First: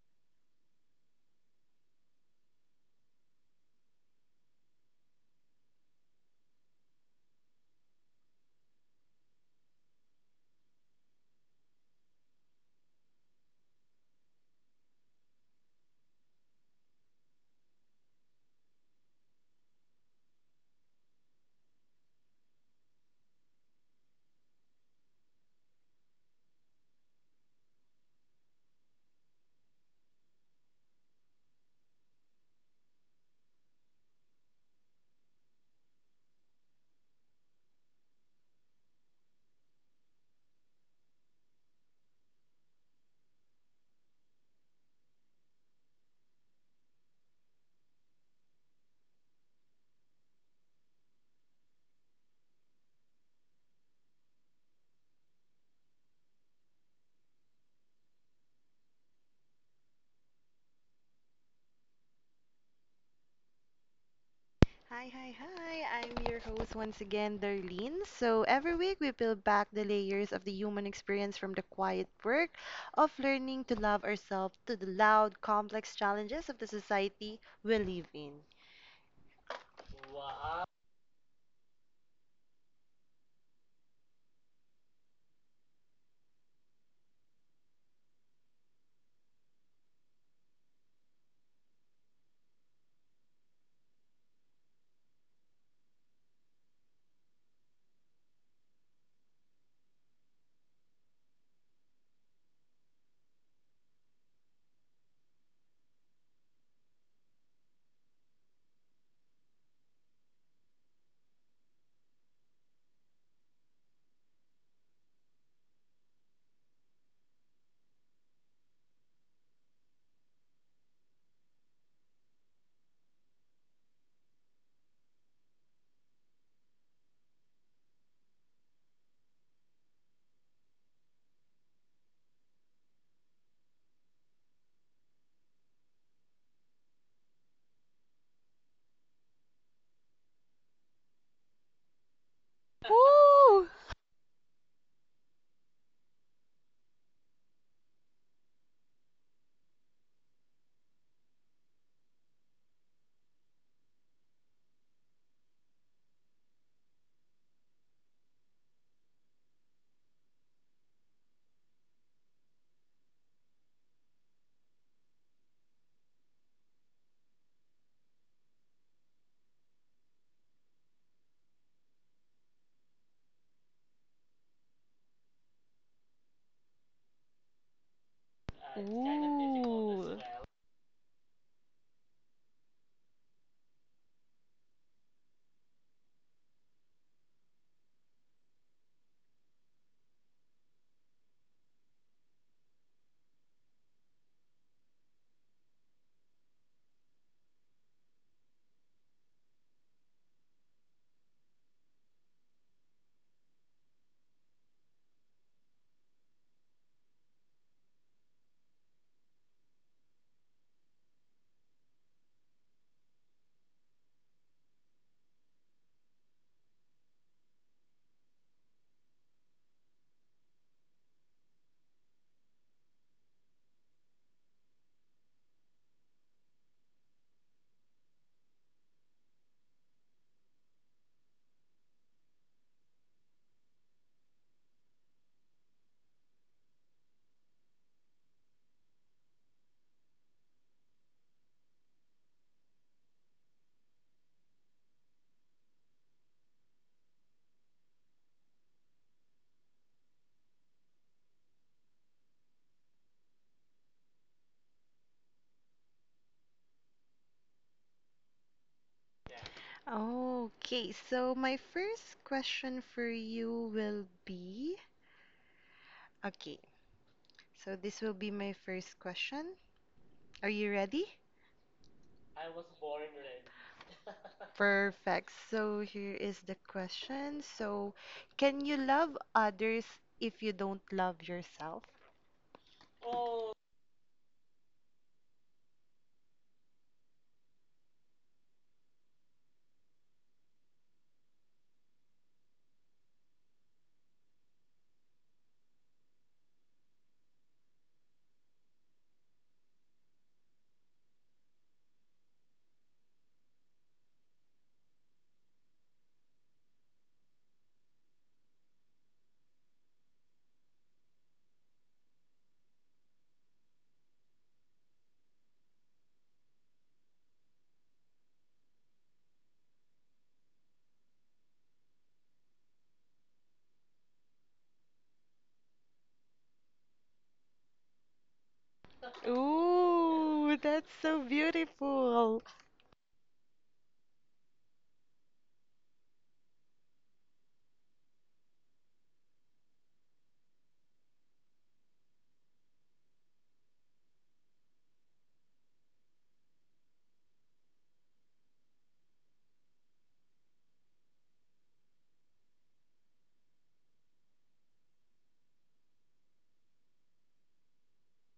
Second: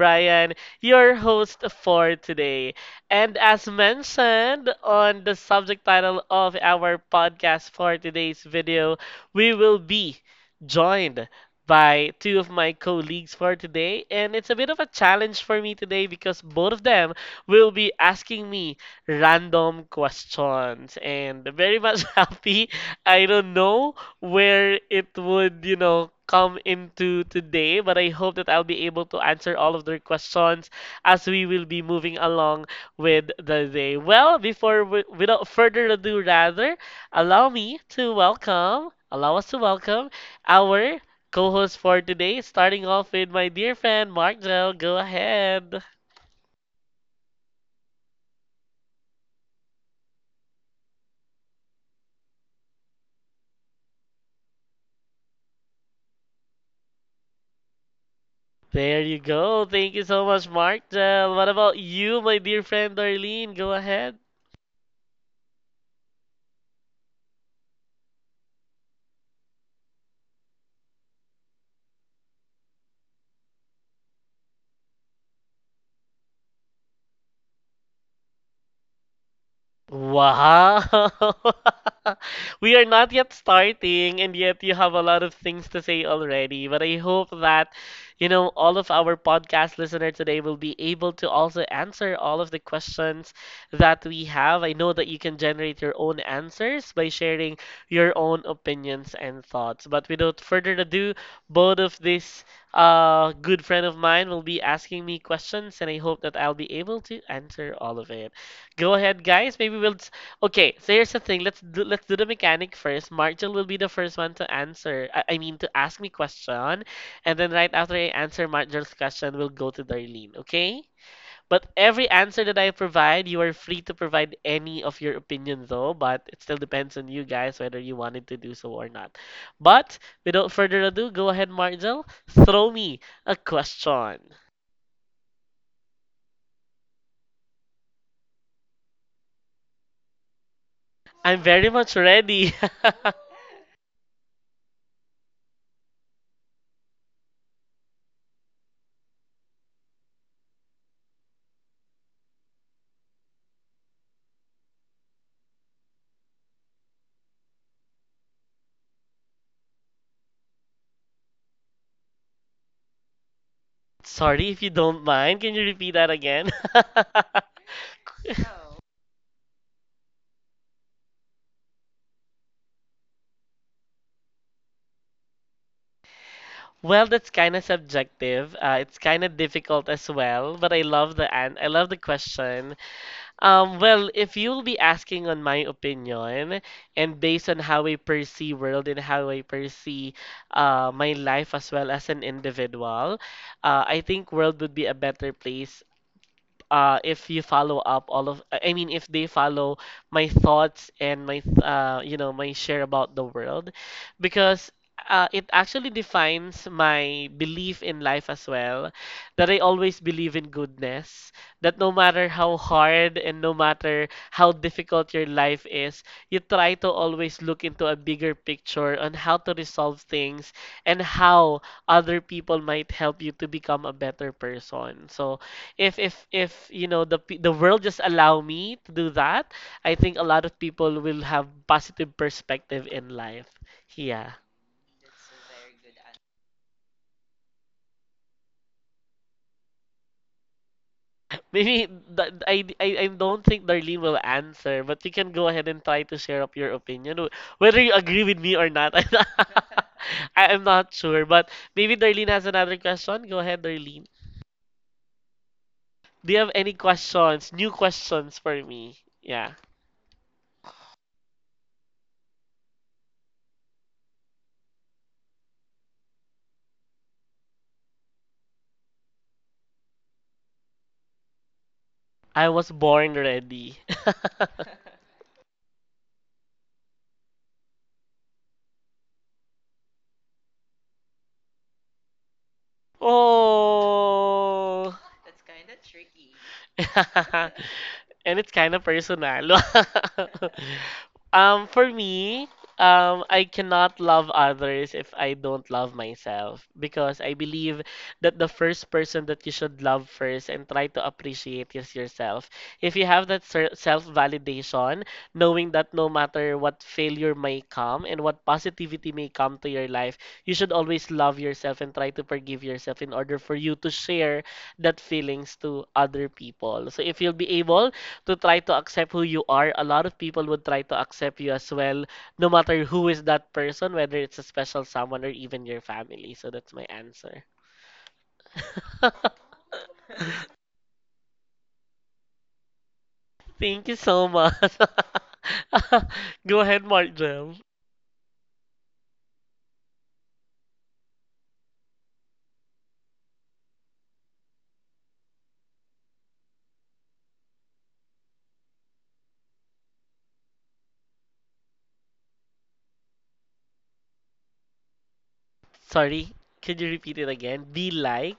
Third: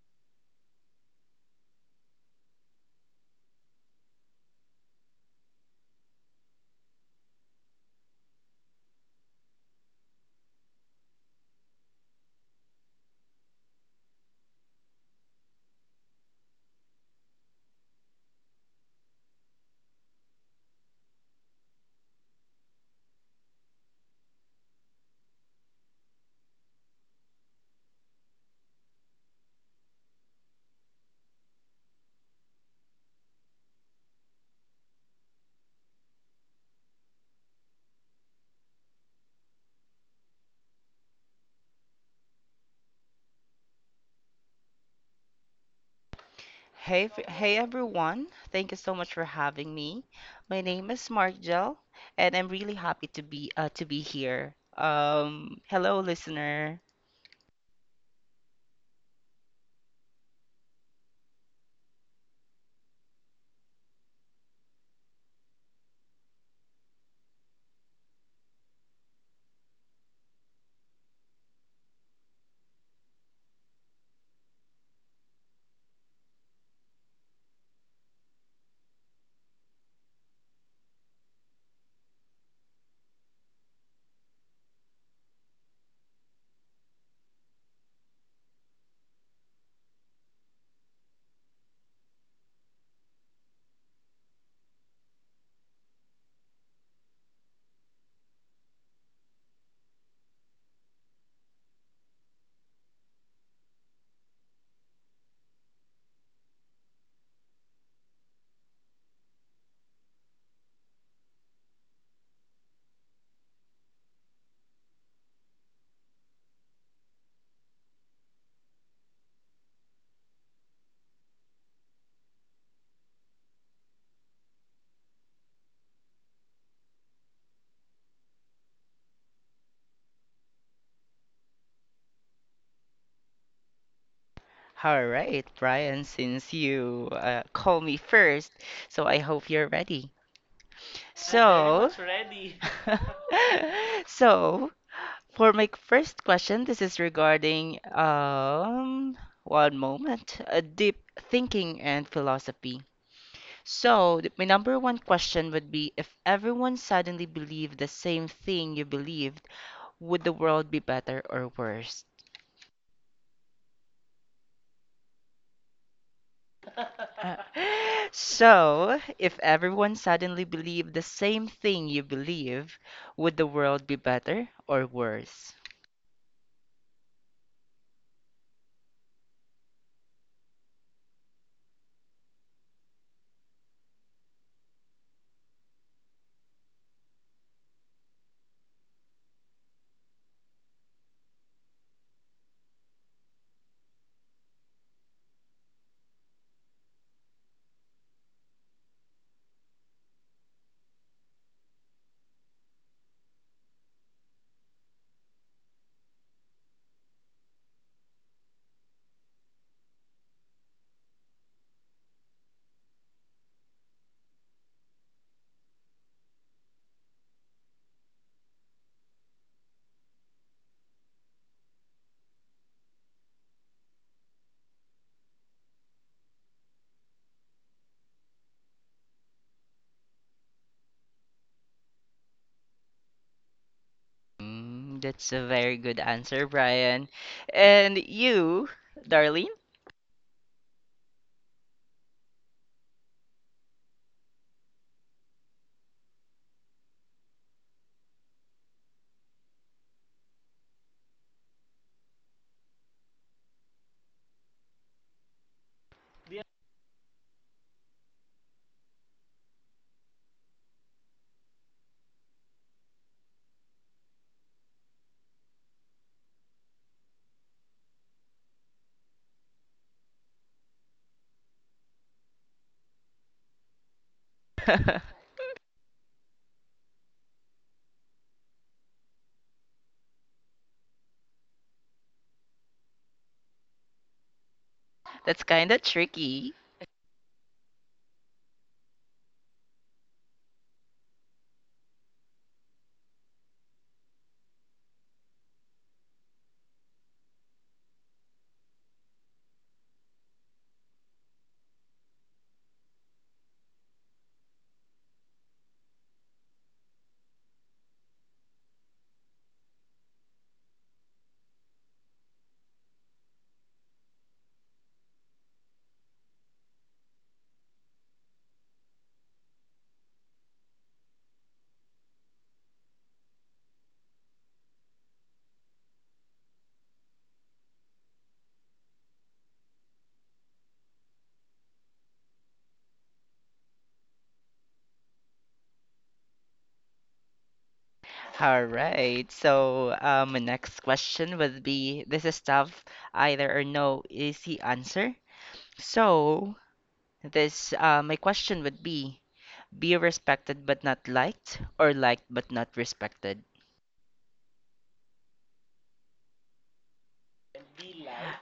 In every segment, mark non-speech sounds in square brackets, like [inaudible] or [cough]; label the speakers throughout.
Speaker 1: Brian, your host for today. And as mentioned on the subject title of our podcast for today's video, we will be joined by two of my colleagues for today. And it's a bit of a challenge for me today because both of them will be asking me random questions. And very much [laughs] happy. I don't know where it would come into today, but I hope that I'll be able to answer all of their questions as we will be moving along with the day. Well, before without further ado, rather, allow me to welcome, allow us to welcome our co host for today, starting off with my dear friend Mark Del. Go ahead.
Speaker 2: Hey everyone, thank you so much for having me. My name is Margel, and I'm really happy to be here. Hello, listener.
Speaker 1: There you go. Thank you so much, Mark Del. What about you, my dear friend Darlene? Go ahead.
Speaker 3: Hi, hi, hi. I'm your host once again, Darlene. So, every week we peel back the layers of the human experience from the quiet work of learning to love ourselves to the loud, complex challenges of the society we live in.
Speaker 1: Wow! [laughs] We are not yet starting, and yet you have a lot of things to say already. But I hope that, all of our podcast listener today will be able to also answer all of the questions that we have. I know that you can generate your own answers by sharing your own opinions and thoughts. But without further ado, both of this good friend of mine will be asking me questions, and I hope that I'll be able to answer all of it. Go ahead, guys. Okay, so here's the thing. Let's do the mechanic first. Marshall will be the first one to answer. I mean, to ask me question, and then right after I answer Marshall's question, we'll go to Darlene. Okay? But every answer that I provide, you are free to provide any of your opinion, though. But it still depends on you guys whether you wanted to do so or not. But without further ado, go ahead, Marshall. Throw me a question.
Speaker 2: All right, Brian, since you call me first, so I hope you're ready.
Speaker 1: I'm very
Speaker 2: So,
Speaker 1: much ready. [laughs]
Speaker 2: [laughs]
Speaker 3: [laughs] Ooh!
Speaker 2: so for my first question, this is regarding deep thinking and philosophy. So, my number one question would be, if everyone suddenly believed the same thing you believed, would the world be better or worse?
Speaker 1: Sorry if you don't mind. Can you repeat that again? [laughs]
Speaker 2: [laughs] So, if everyone suddenly believed the same thing you believe, would the world be better or worse?
Speaker 1: Well, that's kind of subjective. It's kind of difficult as
Speaker 3: Ooh.
Speaker 1: well, but I love the an I love the question. Well, if you'll be asking on my opinion and based on how I perceive world and how I perceive my life as well as an individual. I think world would be a better place if you follow up all of, I mean, if they follow my thoughts and my, th- you know, my share about the world, because it actually defines my belief in life as well. That I always believe in goodness. That no matter how hard and no matter how difficult your life is, you try to always look into a bigger picture on how to resolve things and how other people might help you to become a better person. So if the world just allow me to do that, I think a lot of people will have positive perspective in life. Yeah.
Speaker 2: Mm, that's a very good answer, Brian. And you, Darlene?
Speaker 1: Maybe I don't think Darlene will answer, but you can go ahead and try to share up your opinion, whether you agree with me or not. [laughs] I am not sure, but maybe Darlene has another question. Go ahead, Darlene. Do you have any questions, new questions for me? Yeah.
Speaker 3: Okay, so my first question for you will be okay, so this will be my first question. Are you ready?
Speaker 1: I was born ready. [laughs]
Speaker 2: [laughs]
Speaker 3: Perfect. So here is the question. So, can you love others if you don't love yourself?
Speaker 1: Oh.
Speaker 2: That's kind of tricky.
Speaker 1: Yeah, and it's kind of personal. [laughs] For me, I cannot love others if I don't love myself because I believe that the first person that you should love first and try to appreciate is yourself. If you have that self-validation, knowing that no matter what failure may come and what positivity may come to your life, you should always love yourself and try to forgive yourself in order for you to share that feelings to other people. So if you'll be able to try to accept who you are, a lot of people would try to accept you as well, no matter who is that person, whether it's a special someone or even your family. So that's my answer. [laughs]
Speaker 3: Ooh, that's so beautiful.
Speaker 1: Thank you so much. [laughs] Go ahead, Mark Jam.
Speaker 2: All right. My next question would be, this is tough, either or, no easy answer. So, this my question would be respected but not liked, or liked but not respected.
Speaker 1: Sorry, could you repeat it again? Be like.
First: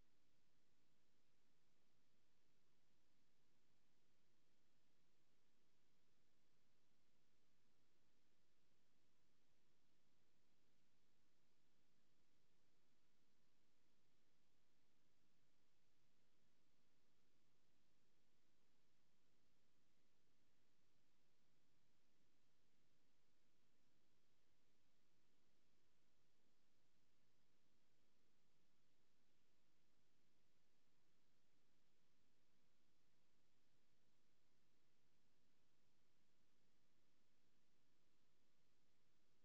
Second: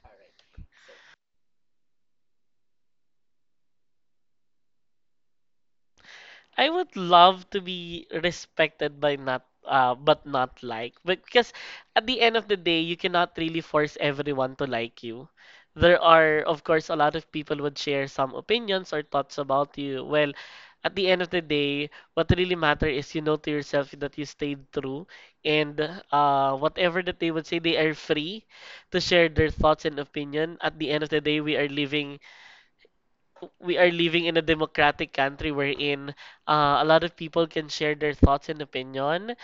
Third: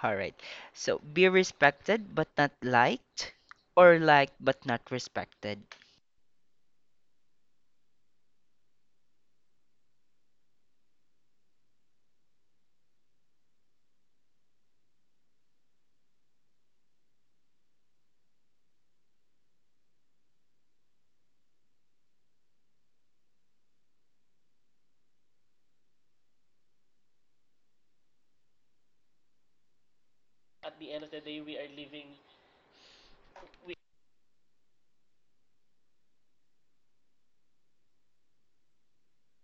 Speaker 2: All right. So, be respected but not liked, or liked but not respected.
Speaker 1: I would love to be respected by not but not liked. But because at the end of the day, you cannot really force everyone to like you. There are, of course, a lot of people would share some opinions or thoughts about you. Well, at the end of the day, what really matter is you know to yourself that you stayed true and whatever that they would say, they are free to share their thoughts and opinion. At the end of the day, we are living in a democratic country wherein a lot of people can share their thoughts and opinion.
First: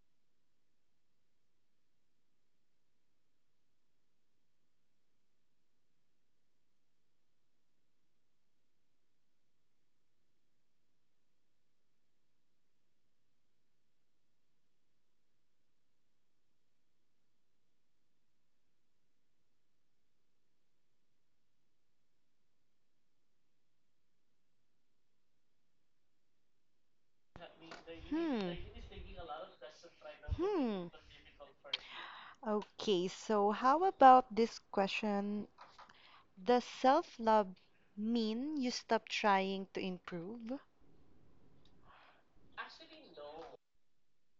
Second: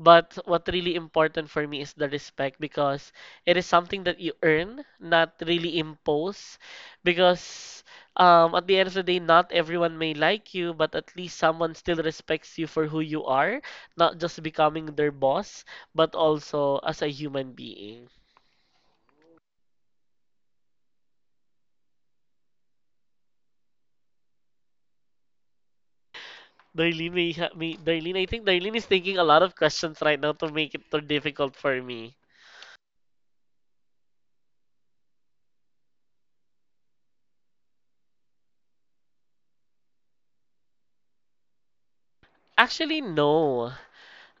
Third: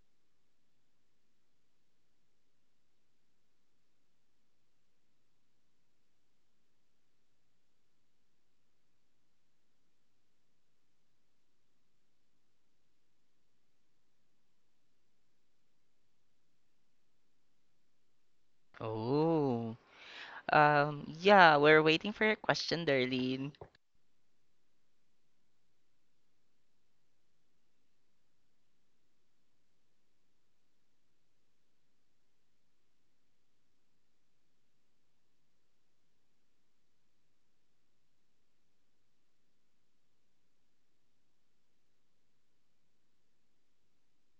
Speaker 1: But what really important for me is the respect because it is something that you earn, not really impose. Because at the end of the day, not everyone may like you, but at least someone still respects you for who you are, not just becoming their boss, but also as a human being.
Speaker 2: Oh, yeah, we're waiting for your question, Darlene.
Speaker 1: Darlene, may ha- may- Darlene, I think
Speaker 3: Hmm.
Speaker 1: Darlene is thinking a lot of questions right now to make
Speaker 3: Hmm.
Speaker 1: it too difficult for me.
Speaker 3: Okay, so how about this question? Does self-love mean you stop trying to improve?
Speaker 1: Actually, no.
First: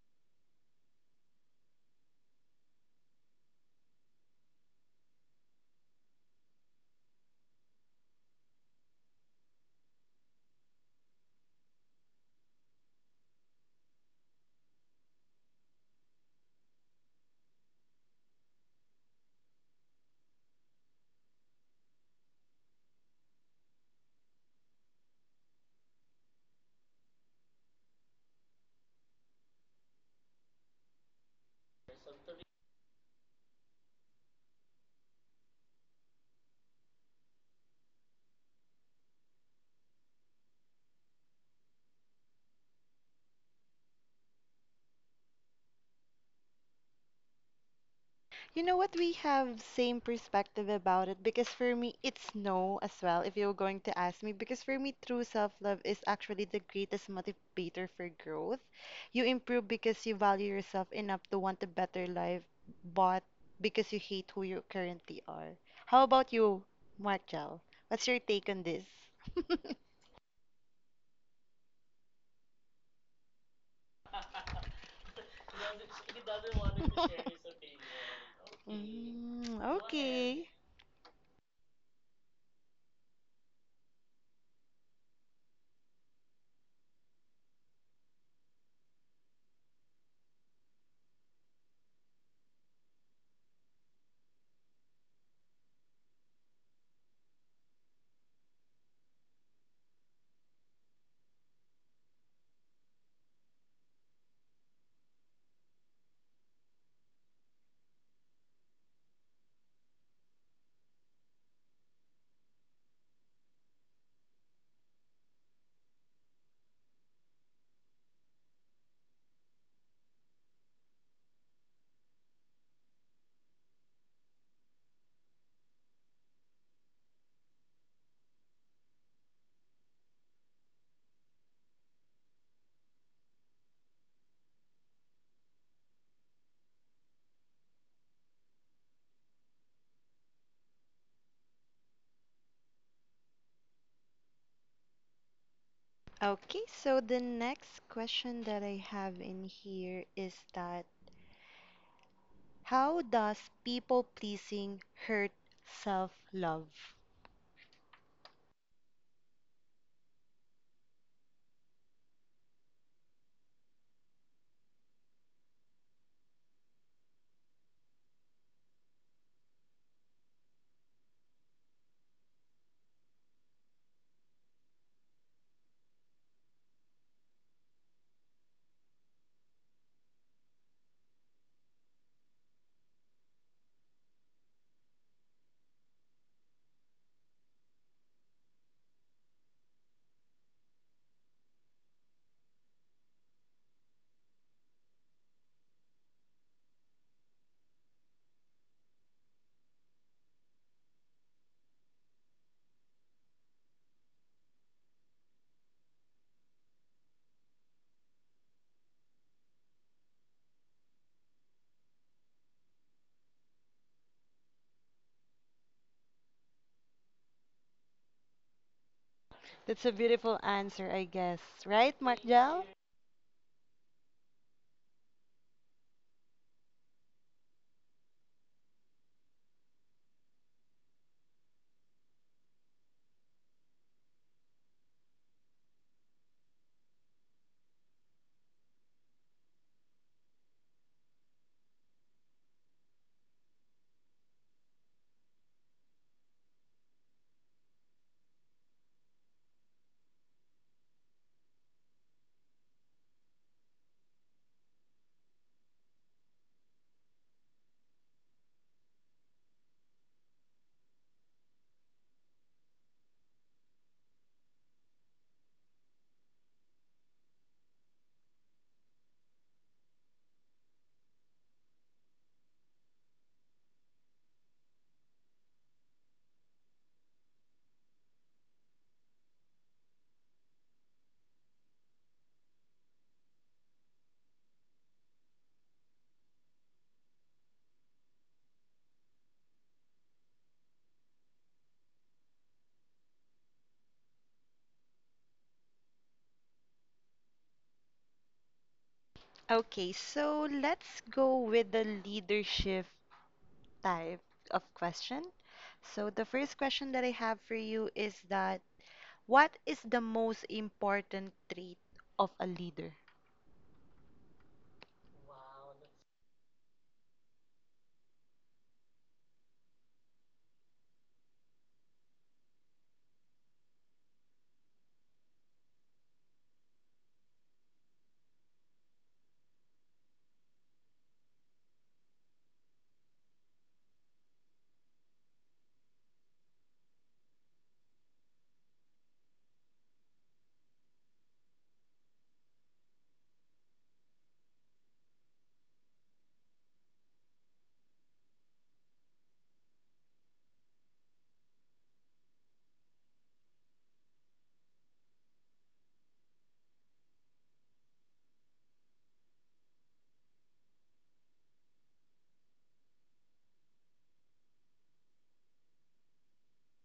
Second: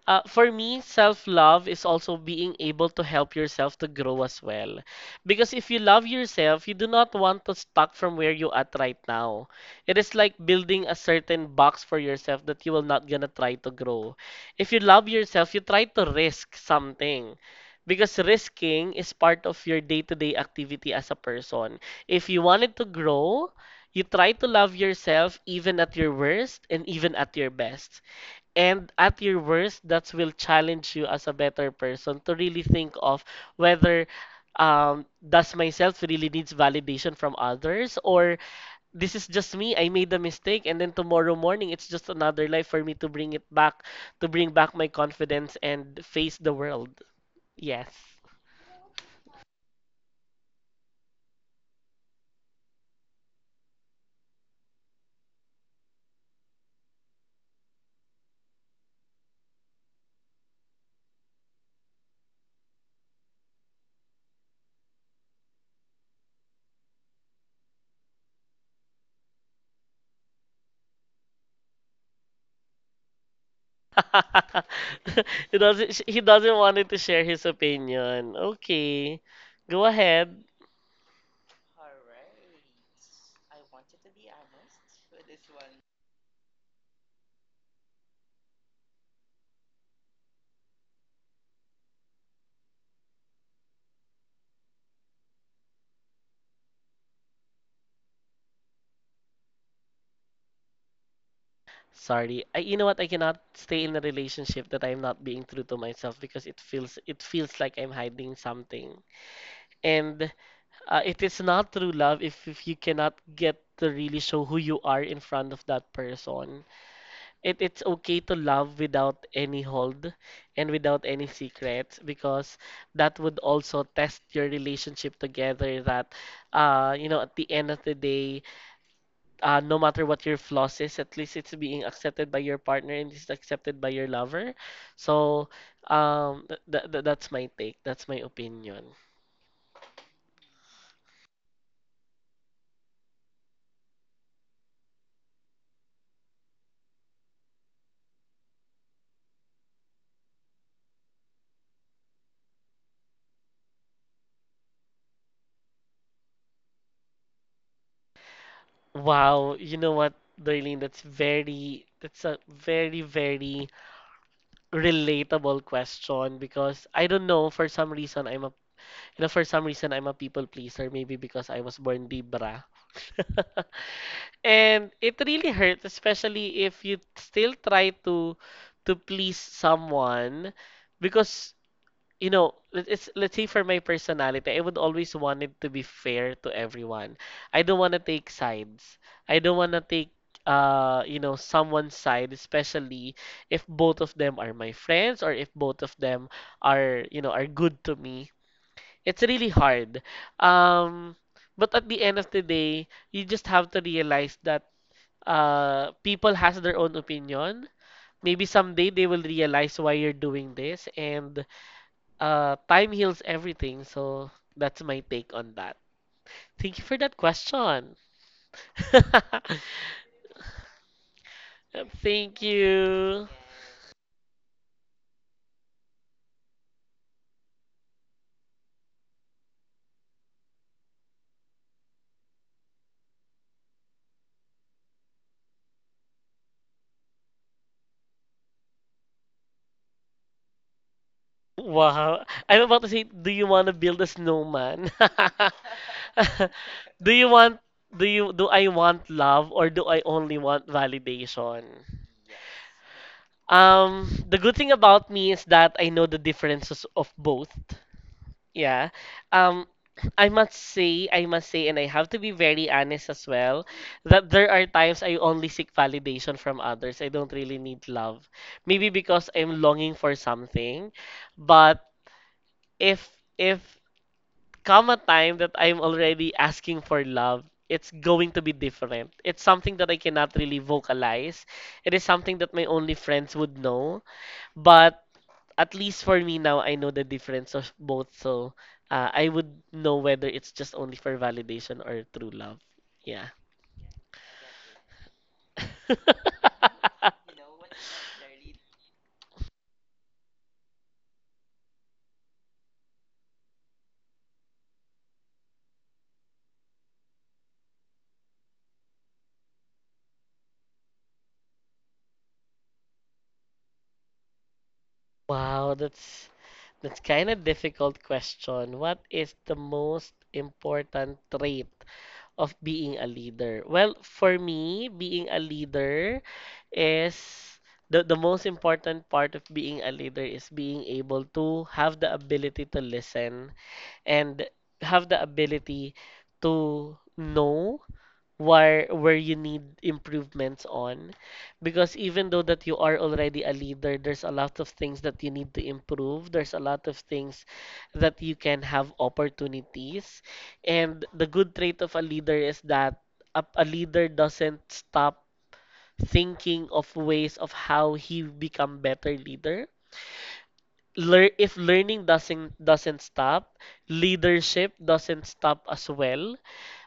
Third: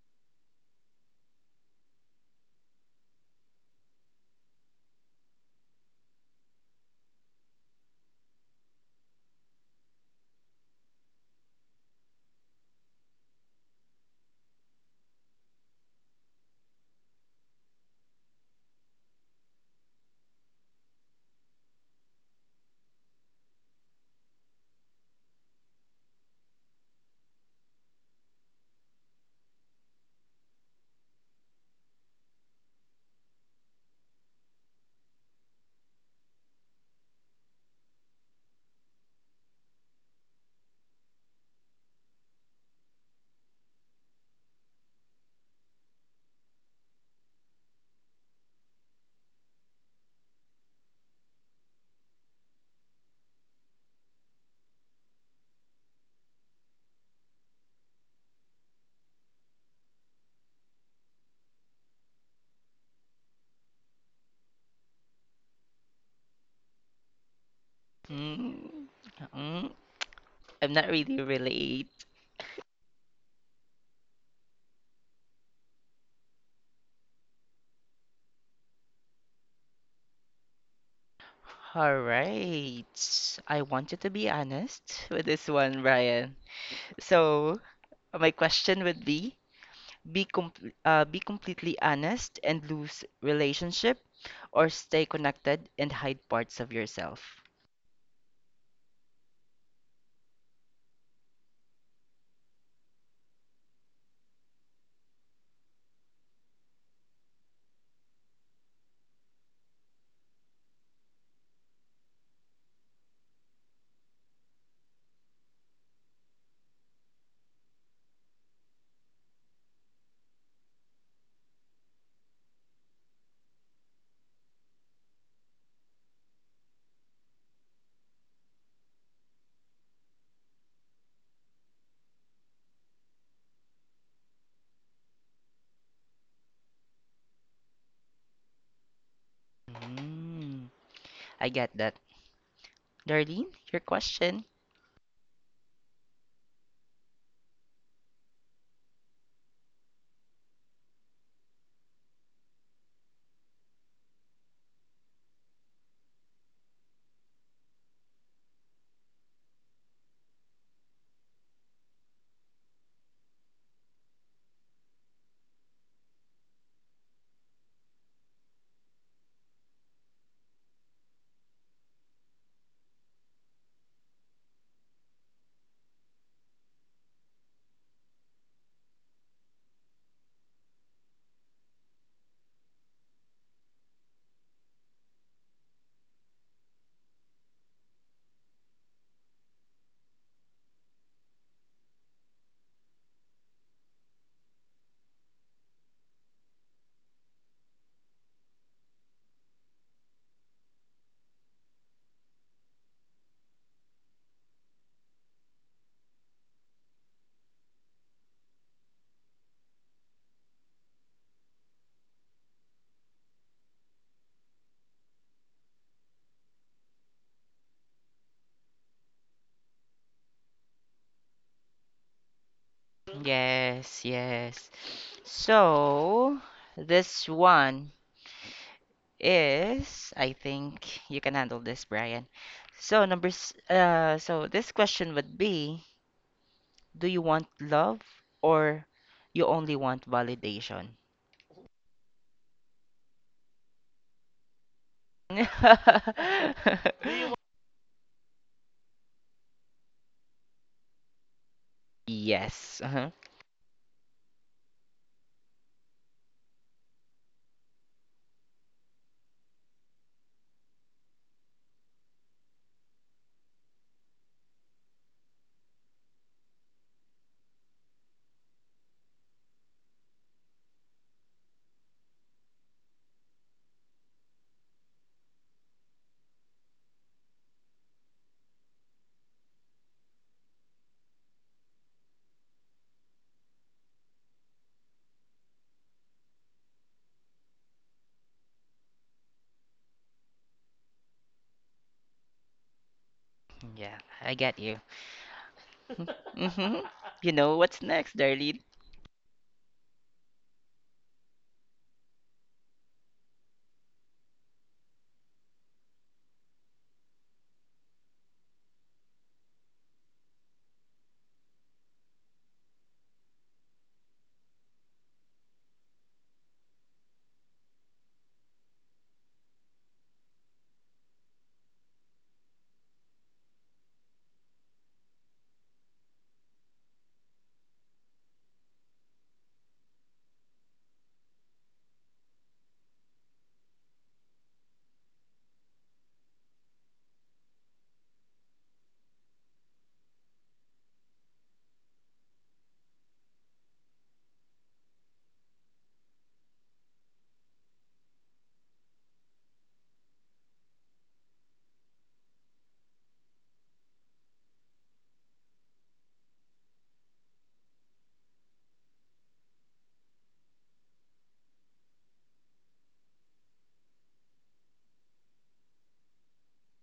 Speaker 1: For me, self love is also being able to help yourself to grow as well. Because if you love yourself, you do not want to stuck from where you at right now. It is like building a certain box for yourself that you will not gonna try to grow. If you love yourself, you try to risk something. Because risking is part of your day-to-day activity as a person. If you wanted to grow, you try to love yourself even at your worst and even at your best and at your worst, that will challenge you as a better person to really think of whether does myself really needs validation from others or this is just me. I made a mistake, and then tomorrow morning it's just another life for me to bring it back, to bring back my confidence and face the world. Yes.
Speaker 3: You know what? We have same perspective about it because for me, it's no as well, if you're going to ask me, because for me, true self-love is actually the greatest motivator for growth. You improve because you value yourself enough to want a better life, but because you hate who you currently are. How about you, Marcel? What's your take on this?
Speaker 2: Mm,
Speaker 3: [laughs]
Speaker 2: mm, I'm not really relate.
Speaker 1: [laughs] He doesn't want to share his opinion. Okay,
Speaker 3: Mm,
Speaker 1: go ahead.
Speaker 3: okay.
Speaker 2: All right. I want you to be honest with this one, Ryan. So, my question would be com be completely honest and lose relationship, or stay connected and hide parts of yourself.
Speaker 1: Sorry. You know what? I cannot stay in a relationship that I'm not being true to myself because it feels like I'm hiding something. And it is not true love if you cannot get to really show who you are in front of that person. It's okay to love without any hold and without any secrets because that would also test your relationship together that at the end of the day no matter what your flaws is, at least it's being accepted by your partner and it's accepted by your lover. So, that's my take. That's my opinion.
Speaker 2: Mm, I get that. Darlene, your question.
Speaker 3: Okay, so the next question that I have in here is that how does people pleasing hurt self-love?
Speaker 1: Wow, you know what, Darlene, that's a very, very relatable question because I don't know, for some reason I'm a people pleaser, maybe because I was born Libra. [laughs] And it really hurts, especially if you still try to please someone, because you know, let- it's let's say for my personality, I would always want it to be fair to everyone. I don't want to take sides. I don't want to take someone's side, especially if both of them are my friends or if both of them are, you know, are good to me. It's really hard. Um, but at the end of the day, you just have to realize that people has their own opinion. Maybe someday they will realize why you're doing this, and time heals everything. So that's my take on that. Thank you for that question. [laughs]
Speaker 3: That's a beautiful answer, I guess, right,
Speaker 1: Thank
Speaker 3: Marjel?
Speaker 1: you.
Speaker 2: Yes, yes. So, this one is I think you can handle this, Brian. So this question would be, do you want love, or you only want validation?
Speaker 1: Wow. I'm about to say, do you want to build a snowman?
Speaker 2: [laughs] Do
Speaker 1: [laughs] Do
Speaker 2: you
Speaker 1: you
Speaker 2: want?
Speaker 1: want, do I want love or do I only want validation?
Speaker 2: Yes. Uh-huh.
Speaker 1: The good thing about me is that I know the differences of both. Yeah. Um, [clears throat] I must say, and I have to be very honest as well, that there are times I only seek validation from others. I don't really need love. Maybe because I'm longing for something, but if if come a time that I'm already asking for love, it's going to be different. It's something that I cannot really vocalize. It is something that my only friends would know. But at least for me now, I know the difference of both, so I would know whether it's just only for validation or true love. Yeah.
Speaker 2: Yeah, I get you. Mhm. [laughs]
Speaker 1: [laughs]
Speaker 2: You know what's next, Darlene?
Speaker 3: Okay, so let's go with the leadership type of question. So the first question that I have for you is that what is the most important trait of a leader?
Speaker 1: Wow, that's kind of difficult question. What is the most important trait of being a leader? Well, for me, being a leader is the most important part of being a leader is being able to have the ability to listen and have the ability to know where you need improvements on, because even though that you are already a leader, there's a lot of things that you need to improve, there's a lot of things that you can have opportunities. And the good trait of a leader is that a leader doesn't stop thinking of ways of how he become better leader. Lear If learning doesn't stop, leadership doesn't stop as well.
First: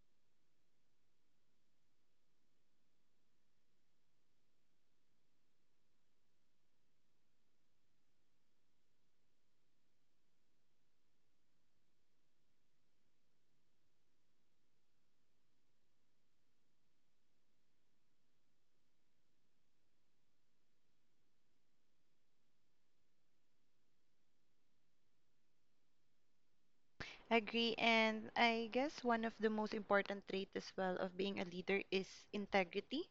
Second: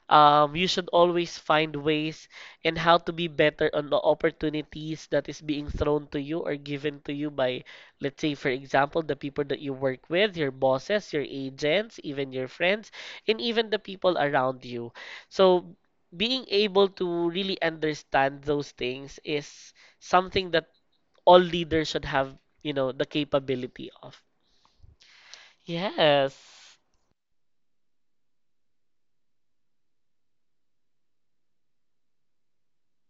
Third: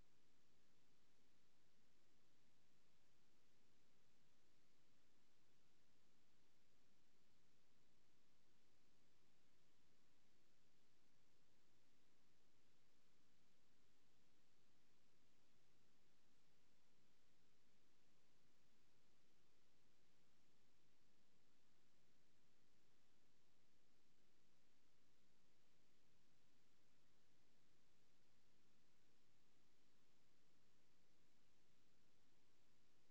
Speaker 1: You should always find ways and how to be better on the opportunities that is being thrown to you or given to you by, let's say, for example, the people that you work with, your bosses, your agents, even your friends, and even the people around you. So being able to really understand those things is something that all leaders should have, you know, the capability of. Yes,
Speaker 3: Agree. And I guess one of the most important traits as well of being a leader is integrity,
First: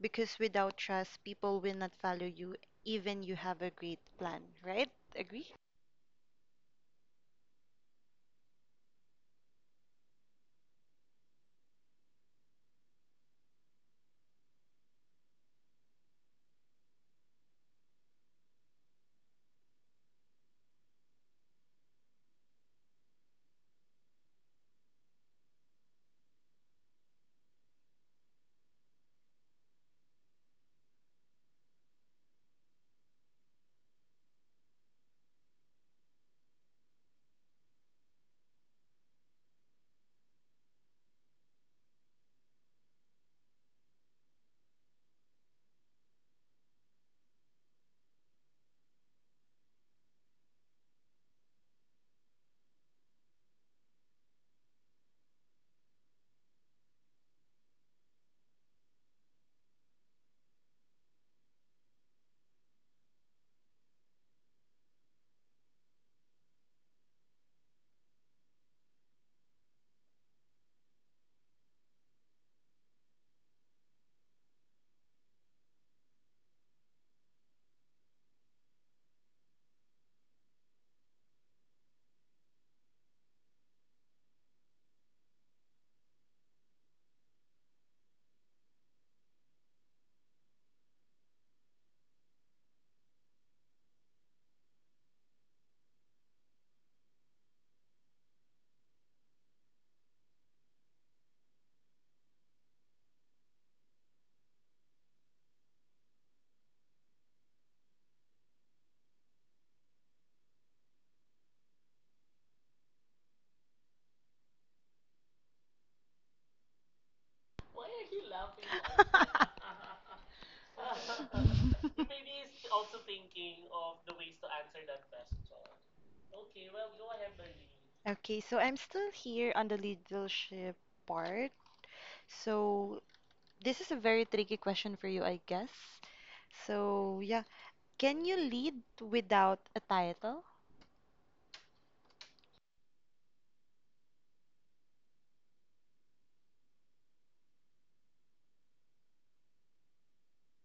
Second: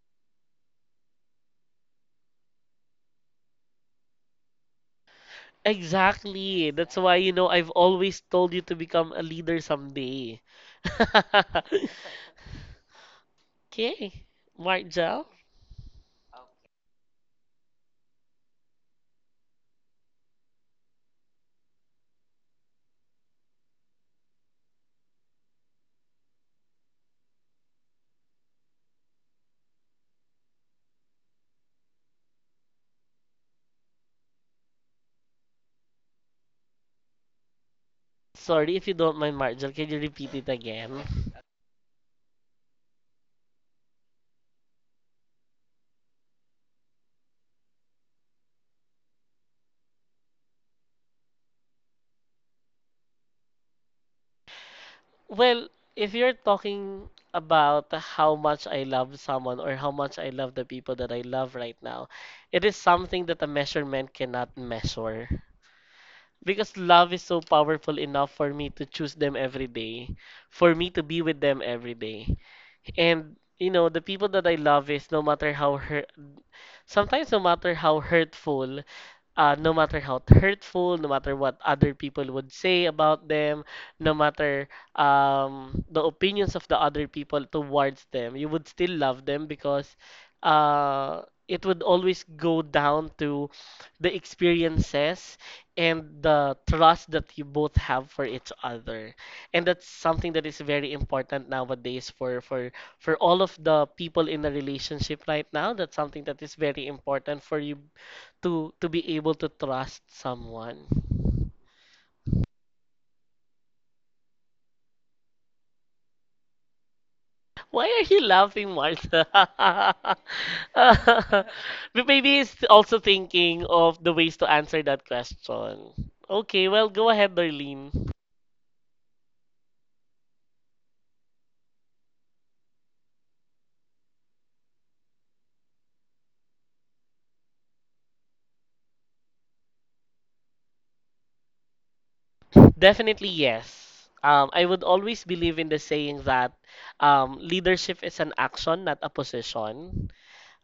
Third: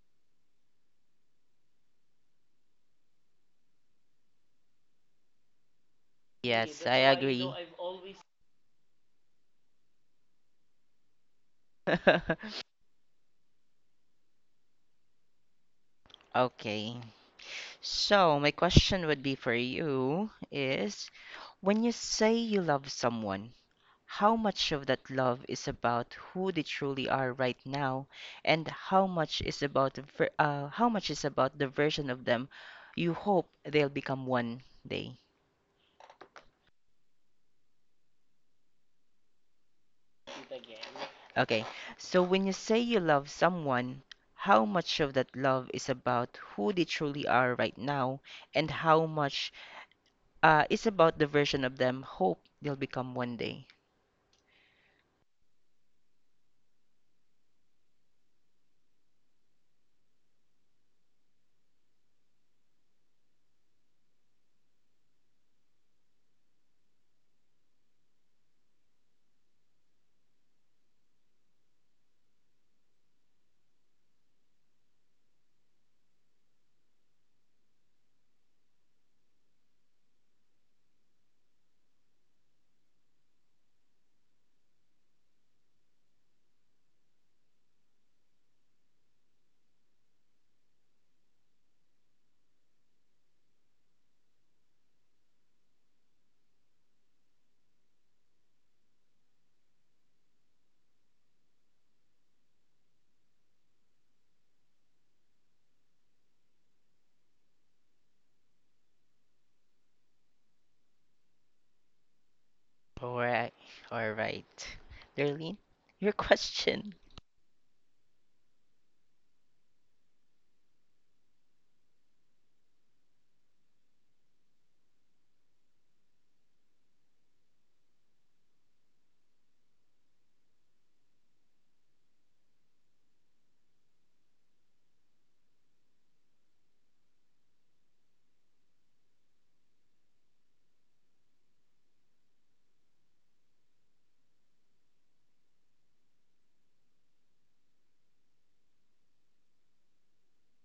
Speaker 3: because without trust, people will not follow you, even you have a great plan, right? Agree?
Speaker 1: exactly.
Speaker 2: Yes,
Speaker 1: That's
Speaker 2: I
Speaker 1: why, you know,
Speaker 2: agree.
Speaker 1: I've always
Speaker 2: [laughs]
Speaker 1: told you to become a leader someday. [laughs] Okay, Marjel.
Speaker 2: Okay. So my question would be for you is, when you say you love someone, how much of that love is about who they truly are right now, and how much is about the version of them you hope they'll become one day?
Speaker 1: Sorry if you don't mind, Marjel. Can you repeat it again?
Speaker 2: Okay, so when you say you love someone, how much of that love is about who they truly are right now, and how much is about the version of them hope they'll become one day?
Speaker 1: Well, if you're talking about how much I love someone or how much I love the people that I love right now, it is something that a measurement cannot measure. Because love is so powerful enough for me to choose them every day, for me to be with them every day. And you know, the people that I love is no matter how hurt, sometimes no matter how hurtful, no matter how hurtful, no matter what other people would say about them, no matter, the opinions of the other people towards them, you would still love them because, uh, it would always go down to the experiences and the trust that you both have for each other. And that's something that is very important nowadays for for all of the people in a relationship right now. That's something that is very important for you to be able to trust someone.
Speaker 2: All right, all right, Darlene, [laughs] your question.
Speaker 1: Why are you laughing, Martha?
Speaker 3: [laughs]
Speaker 1: [laughs] But maybe he's also thinking of the ways to answer that question. Okay, well, go ahead, Darlene.
Speaker 3: Okay, so I'm still here on the leadership part. So this is a very tricky question for you, I guess. So yeah, can you lead without a title?
Speaker 1: Definitely yes. I would always believe in the saying that leadership is an action, not a position.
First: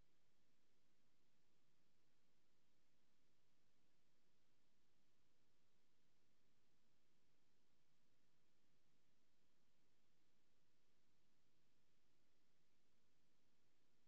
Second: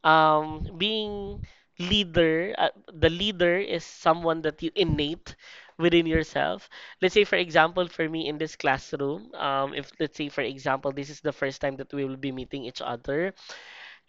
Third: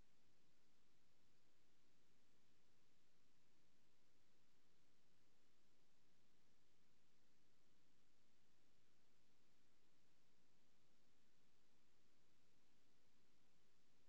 Speaker 1: Being leader, the leader is someone that you innate within yourself. Let's say, for example, for me in this classroom, if let's say, for example, this is the first time that we will be meeting each other,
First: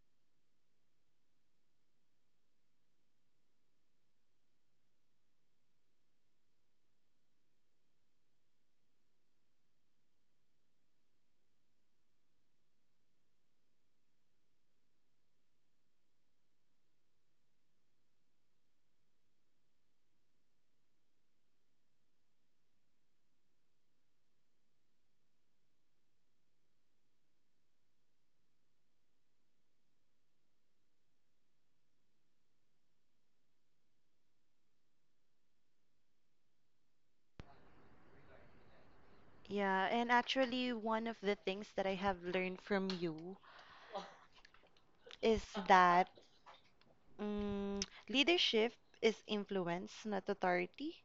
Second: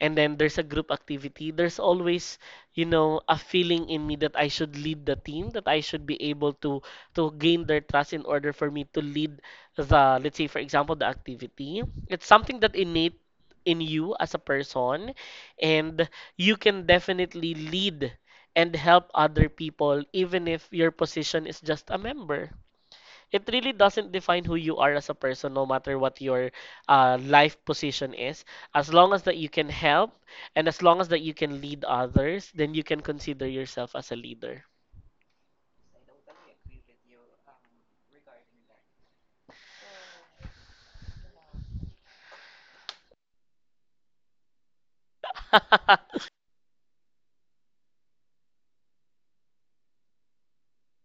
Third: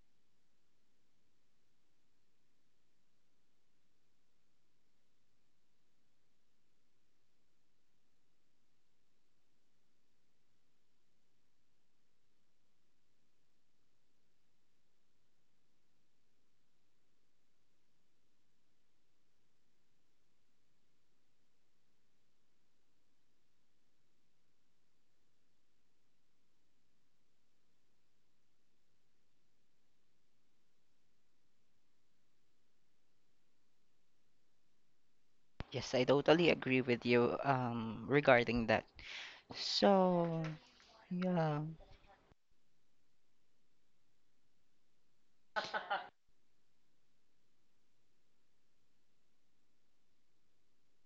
Speaker 1: and then there's a group activity, there's always, you know, a feeling in me that I should lead the team, that I should be able to gain their trust in order for me to lead the, let's say, for example, the activity. It's something that innate in you as a person, and you can definitely lead and help other people even if your position is just a member. It really doesn't define who you are as a person, no matter what your, life position is. As long as that you can help and as long as that you can lead others, then you can consider yourself as a leader.
Speaker 2: Yes, I totally agree with you regarding that.
Speaker 3: Yeah, and
Speaker 2: So,
Speaker 3: actually, one of the
Speaker 2: yeah.
Speaker 3: things that I have learned from you is that
Speaker 1: [laughs]
Speaker 3: mm leadership is influence, not authority.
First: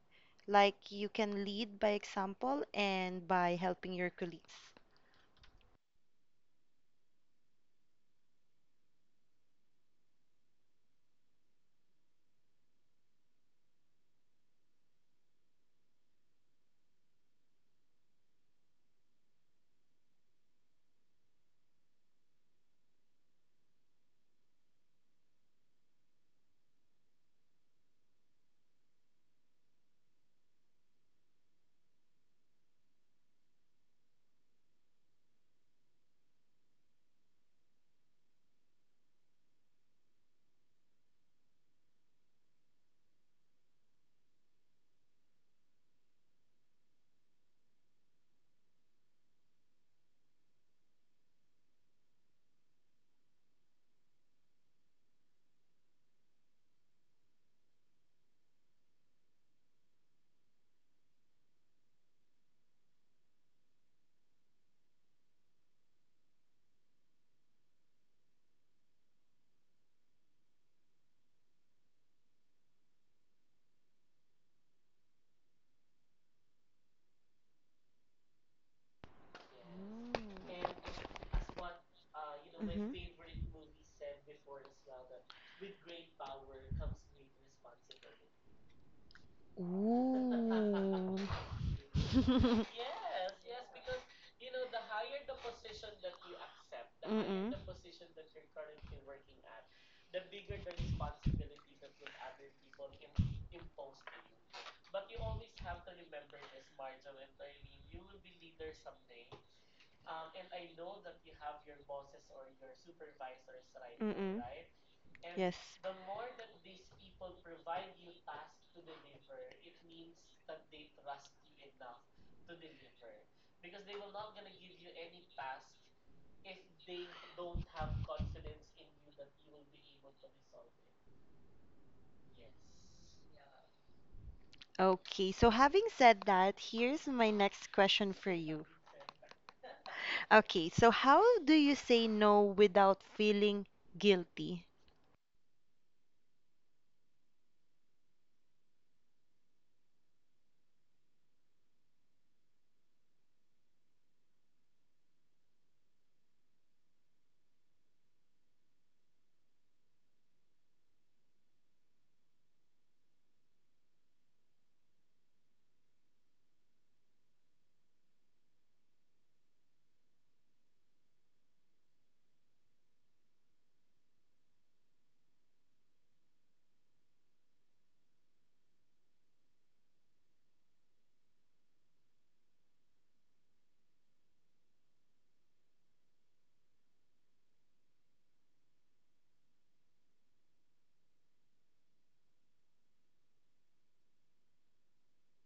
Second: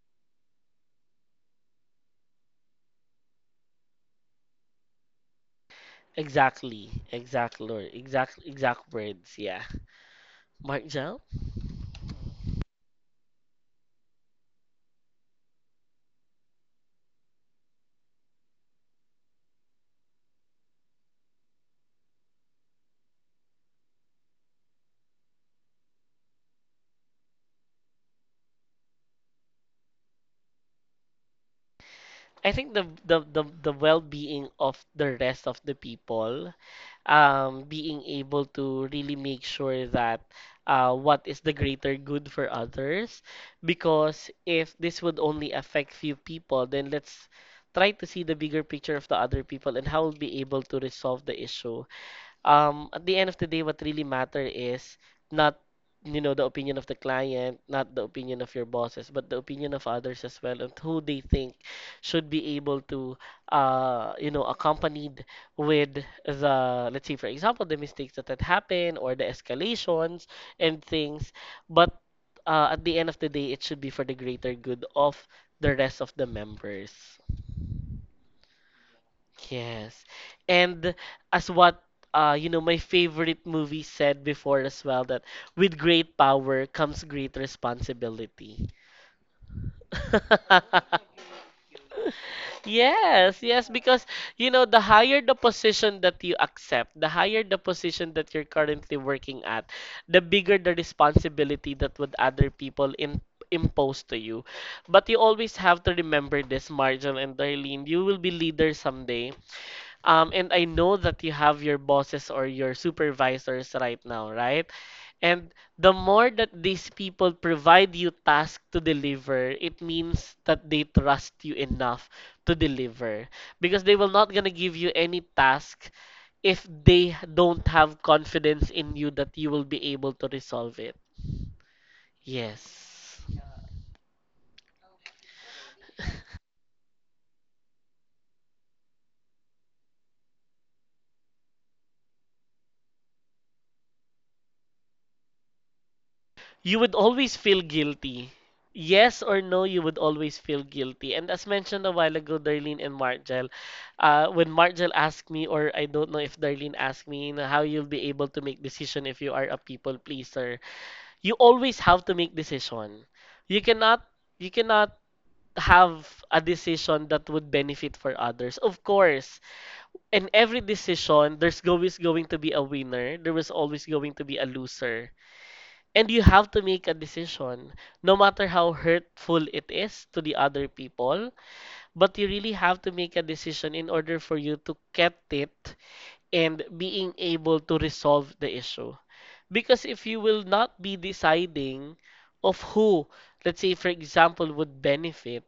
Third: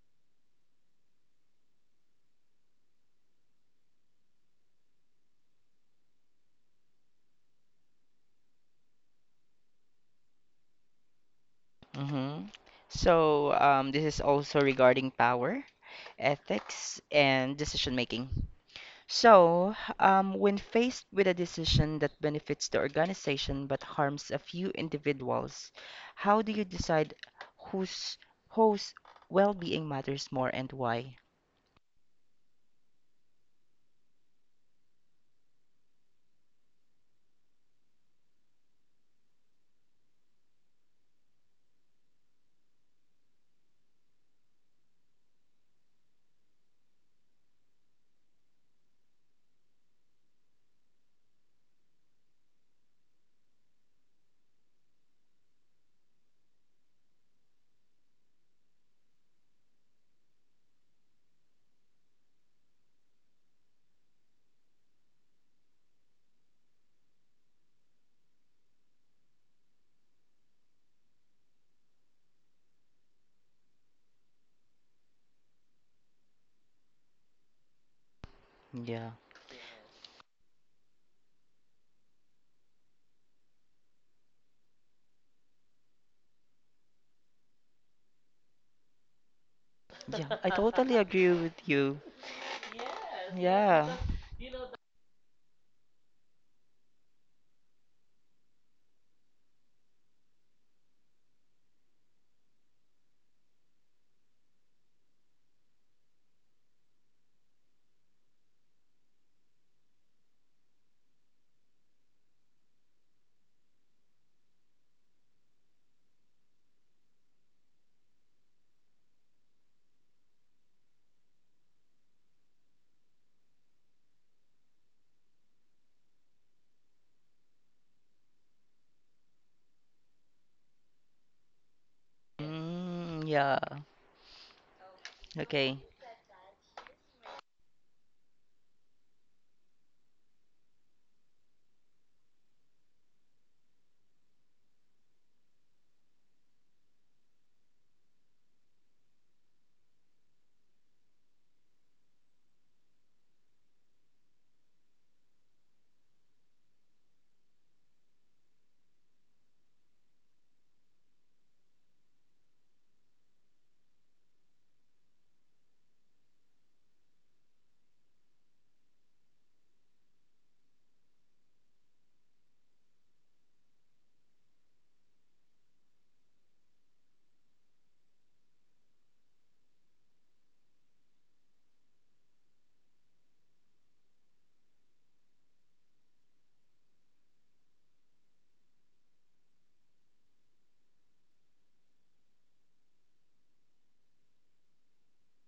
Speaker 3: Like you can lead by example and by helping your colleagues.
Speaker 1: Exactly, Lord, exact words. Yeah, Mark Jell.
Speaker 2: Mm-hmm. So, this is also regarding power, ethics, and decision making. So, when faced with a decision that benefits the organization but harms a few individuals, how do you decide whose whose well-being matters more and why?
Speaker 1: I think the well-being of the rest of the people, being able to really make sure that, what is the greater good for others, because if this would only affect few people, then let's try to see the bigger picture of the other people and how we'll be able to resolve the issue. At the end of the day, what really matter is not, you know, the opinion of the client, not the opinion of your bosses, but the opinion of others as well, and who they think should be able to, you know, accompanied with the, let's say, for example, the mistakes that had happened or the escalations and things. But, at the end of the day, it should be for the greater good of the rest of the members.
Speaker 2: Yeah.
Speaker 1: Yes.
Speaker 3: Mm.
Speaker 1: And as what, you know, my
Speaker 3: Mhm.
Speaker 1: favorite movie said before as well, that with great power comes great responsibility.
Speaker 2: Yeah, I totally [laughs]
Speaker 3: Ooh.
Speaker 1: [laughs]
Speaker 2: agree with you.
Speaker 3: [laughs]
Speaker 1: Yes, yes,
Speaker 2: Yeah.
Speaker 1: because you know the higher the position that you accept, the higher
Speaker 3: Mm-mm.
Speaker 1: the position that you're currently working at, the bigger the responsibility that would other people in impose to you. But you always have to remember this, Marjol and Darlene, you will be leaders someday. And I know that you have your bosses or your supervisors right now,
Speaker 3: Mm-mm.
Speaker 1: right? And
Speaker 3: Yes.
Speaker 1: the more that these people provide you tasks to deliver, it means that they trust you enough to deliver because they will not gonna give you any task if they don't have confidence in you that you will be able to resolve it. Yes.
Speaker 2: Mm, yeah.
Speaker 3: Okay, so
Speaker 2: Okay.
Speaker 3: having said that, here's my next question for you. Okay, so how do you say no without feeling guilty?
Speaker 1: You would always feel guilty. Yes or no, you would always feel guilty. And as mentioned a while ago, Darlene and Margel, when Margel asked me, or I don't know if Darlene asked me, you know, how you'll be able to make decision if you are a people pleaser. You always have to make decision. You cannot, you cannot have a decision that would benefit for others. Of course, in every decision, there's always going to be a winner. There was always going to be a loser. And you have to make a decision, no matter how hurtful it is to the other people, but you really have to make a decision in order for you to get it and being able to resolve the issue. Because if you will not be deciding of who, let's say, for example, would benefit,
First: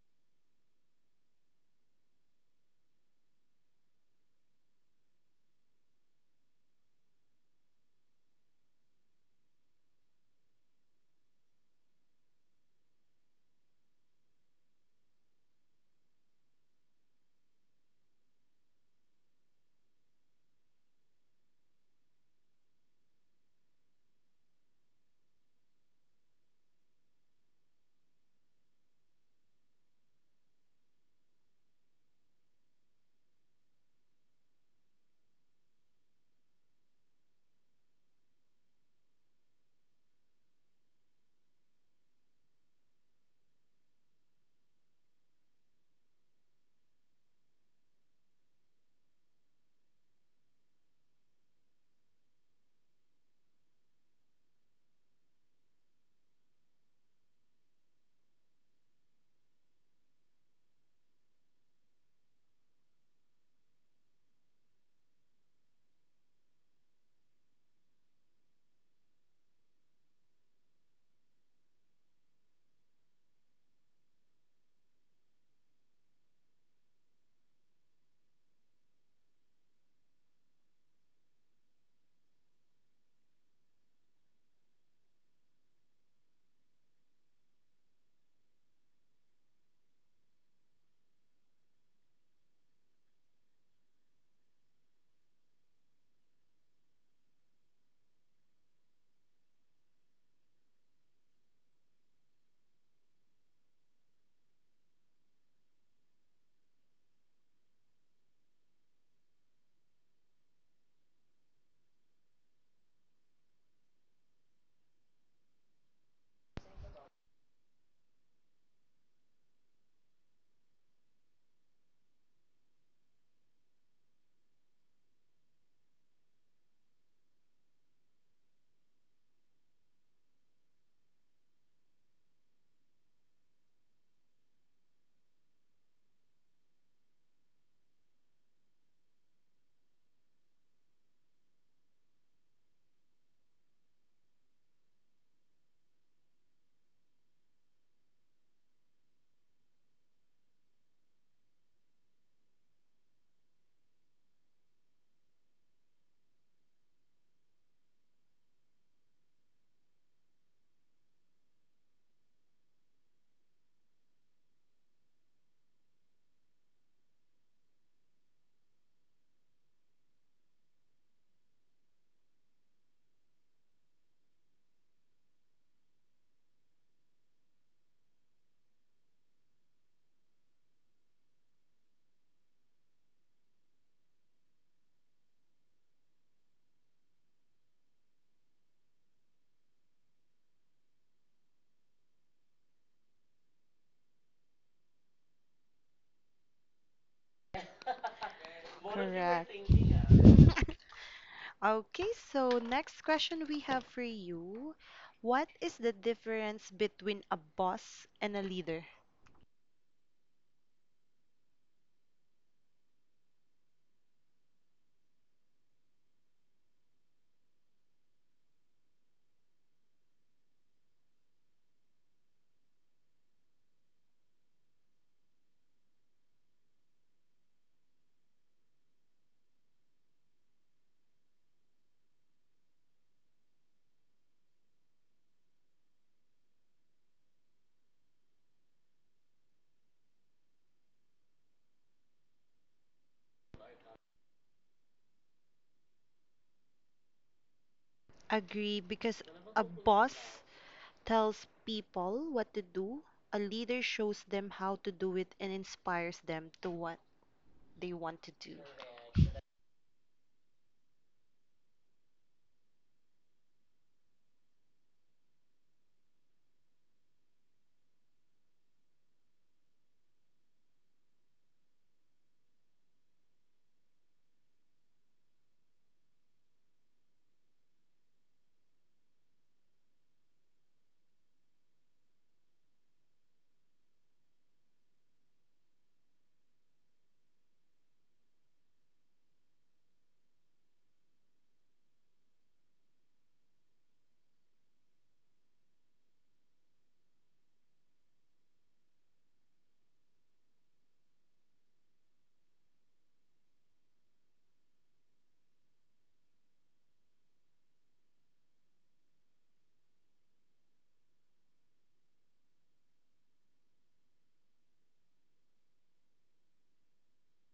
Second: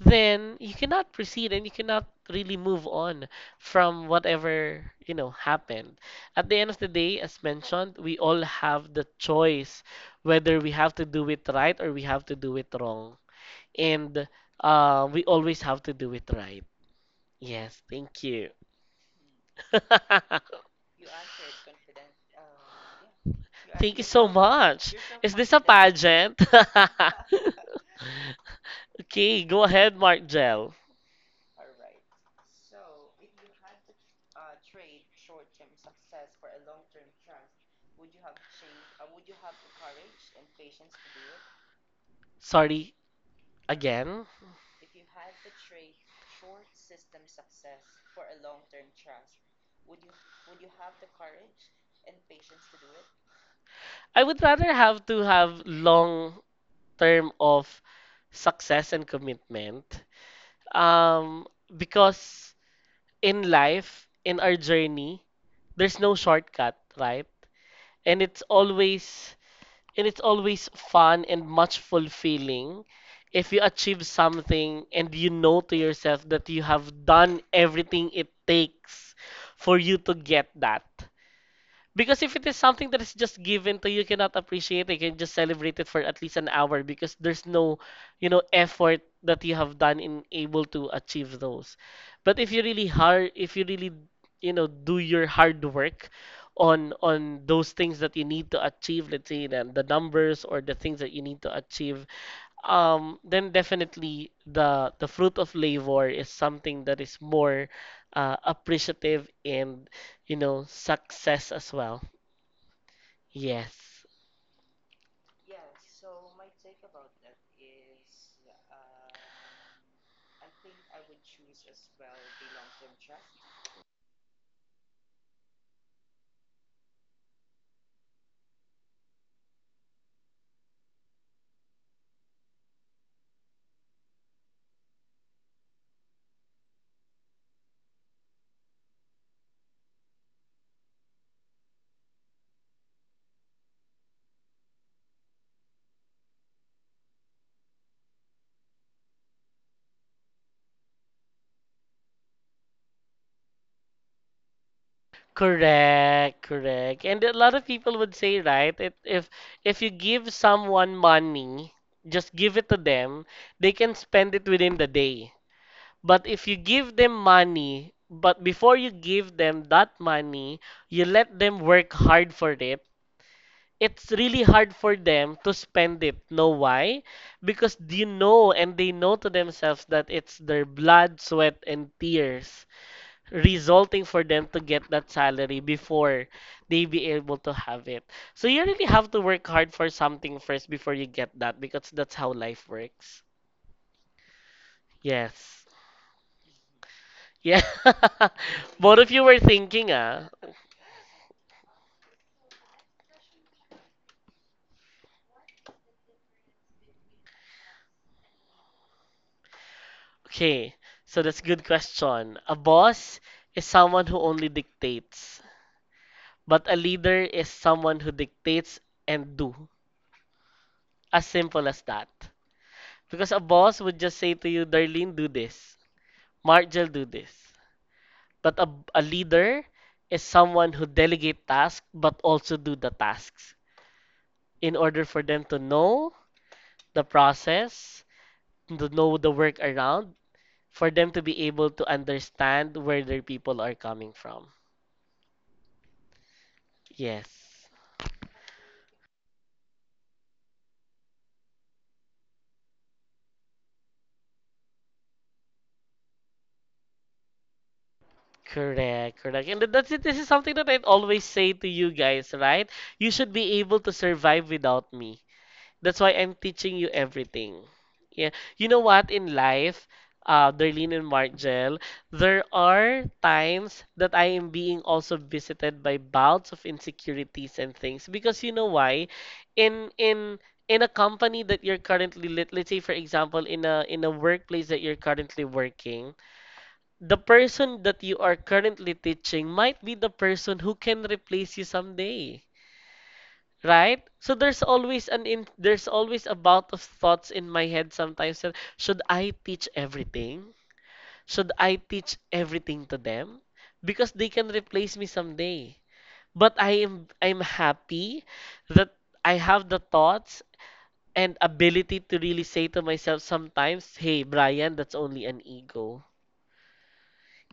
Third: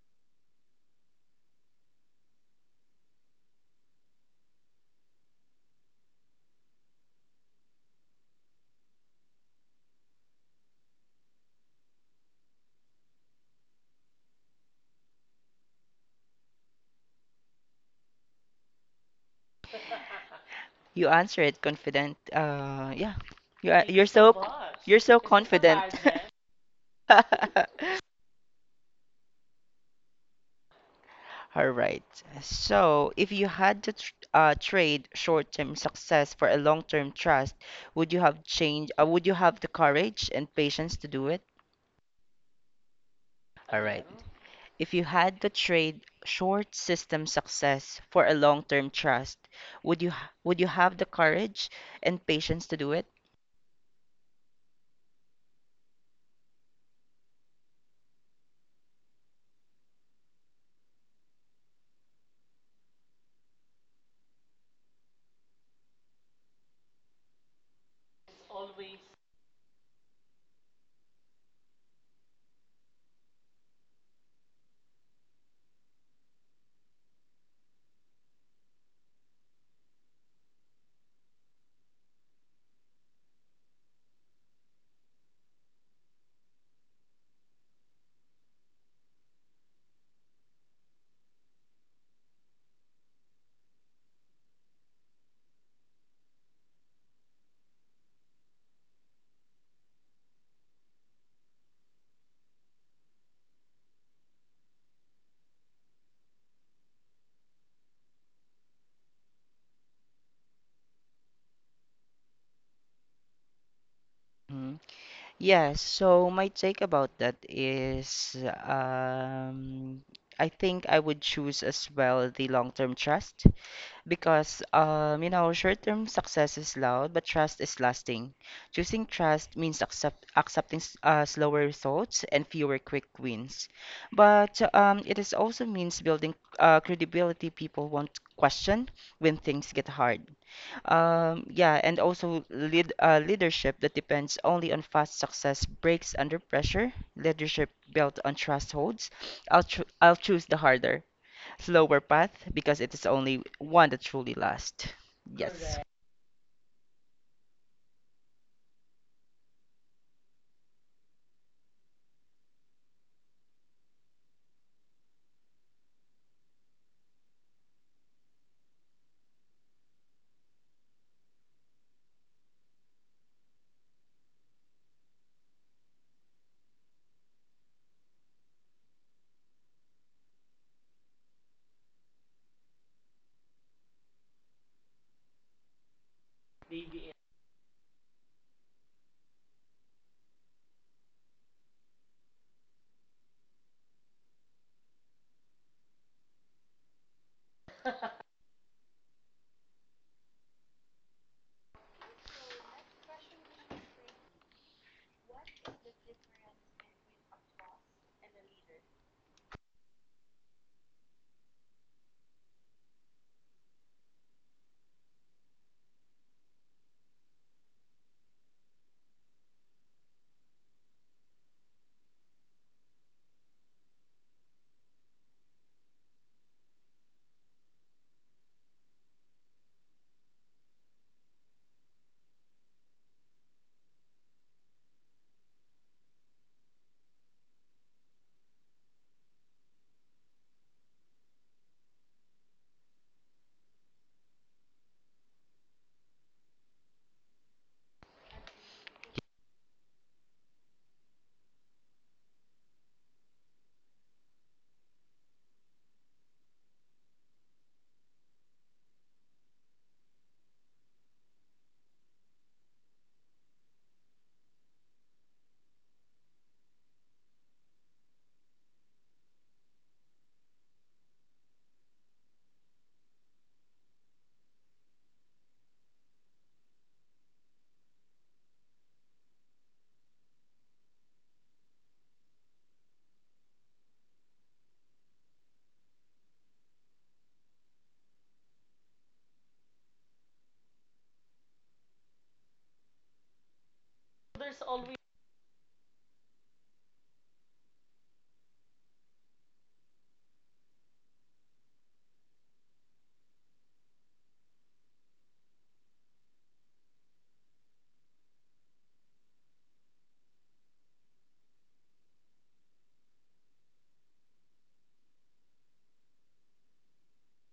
Speaker 1: then you cannot proceed and you cannot really move on from whatever, you know, happened. At the end of the day, as mentioned, we all have the choice whether we have to do it right or we have to do it wrong. And, we always have to do it right. Yes, thank you. [laughs]
Speaker 2: You answer it confident. Yeah.
Speaker 1: Thank you
Speaker 2: You're
Speaker 1: so
Speaker 2: so
Speaker 1: much. Is this a
Speaker 2: confident.
Speaker 1: pageant?
Speaker 2: [laughs]
Speaker 1: [laughs] Okay, go ahead, Mark Gel.
Speaker 2: All right. So, if you had to tr trade short-term success for a long-term trust, would you have the courage and patience to do it?
Speaker 1: Sorry,
Speaker 2: All right.
Speaker 1: again.
Speaker 2: If you had to trade short system success for a long-term trust, would you have the courage and patience to do it?
Speaker 1: I would rather have to have long term of success and commitment. Um, because in life, in our journey, there's no shortcut, right? And it's always and it's always fun and much fulfilling if you achieve something and you know to yourself that you have done everything it takes for you to get that. Because if it is something that is just given to you, cannot appreciate it, you can just celebrate it for at least an hour because there's no, you know, effort that you have done in able to achieve those. But if you really hard, if you really, you know, do your hard work on those things that you need to achieve, let's say the numbers or the things that you need to achieve, then definitely the fruit of labor is something that is more, appreciative and, you know, success as well. Yes.
Speaker 2: Mm. Yes, so my take about that is um, I think I would choose as well the long-term trust because, you know, short-term success is loud, but trust is lasting. Choosing trust means accepting slower results and fewer quick wins. But it is also means building credibility people won't question when things get hard. Yeah, and also leadership that depends only on fast success breaks under pressure. Leadership built on trust holds. I'll choose the harder, slower path because it is only one that truly lasts. Yes.
Speaker 1: Correct, correct. And a lot of people would say, right, if you give someone money, just give it to them, they can spend it within the day. But if you give them money, but before you give them that money, you let them work hard for it, it's really hard for them to spend it. Know why? Because you know and they know to themselves that it's their blood, sweat, and tears resulting for them to get that salary before they be able to have it. So you really have to work hard for something first before you get that, because that's how life works. Yes. Yeah. [laughs] Both of you were
Speaker 3: Correct.
Speaker 1: thinking, ah.
Speaker 3: [laughs] Okay, so next question we have for you. What is the difference between a boss and a leader?
Speaker 1: Okay. So that's good question. A boss is someone who only dictates, but a leader is someone who dictates and do. As simple as that. Because a boss would just say to you, Darlene, do this. Marjel, do this. But a leader is someone who delegate tasks but also do the tasks in order for them to know the process, to know the work around, for them to be able to understand where their people are coming from. Yes.
Speaker 3: Agree, because a boss tells people what to do, a leader shows them how to do it and inspires them to want they want to do.
Speaker 1: Correct, correct. And that's it. This is something that I always say to you guys, right? You should be able to survive without me. That's why I'm teaching you everything. Yeah. You know what? In life, Darlene and Margel, there are times that I am being also visited by bouts of insecurities and things. Because you know why? In in in a company that you're currently let's say for example in a workplace that you're currently working, the person that you are currently teaching might be the person who can replace you someday, right? So there's always a bout of thoughts in my head sometimes that should I teach everything? Should I teach everything to them? Because they can replace me someday. But I'm happy that I have the thoughts and ability to really say to myself sometimes, hey Brian, that's only an ego.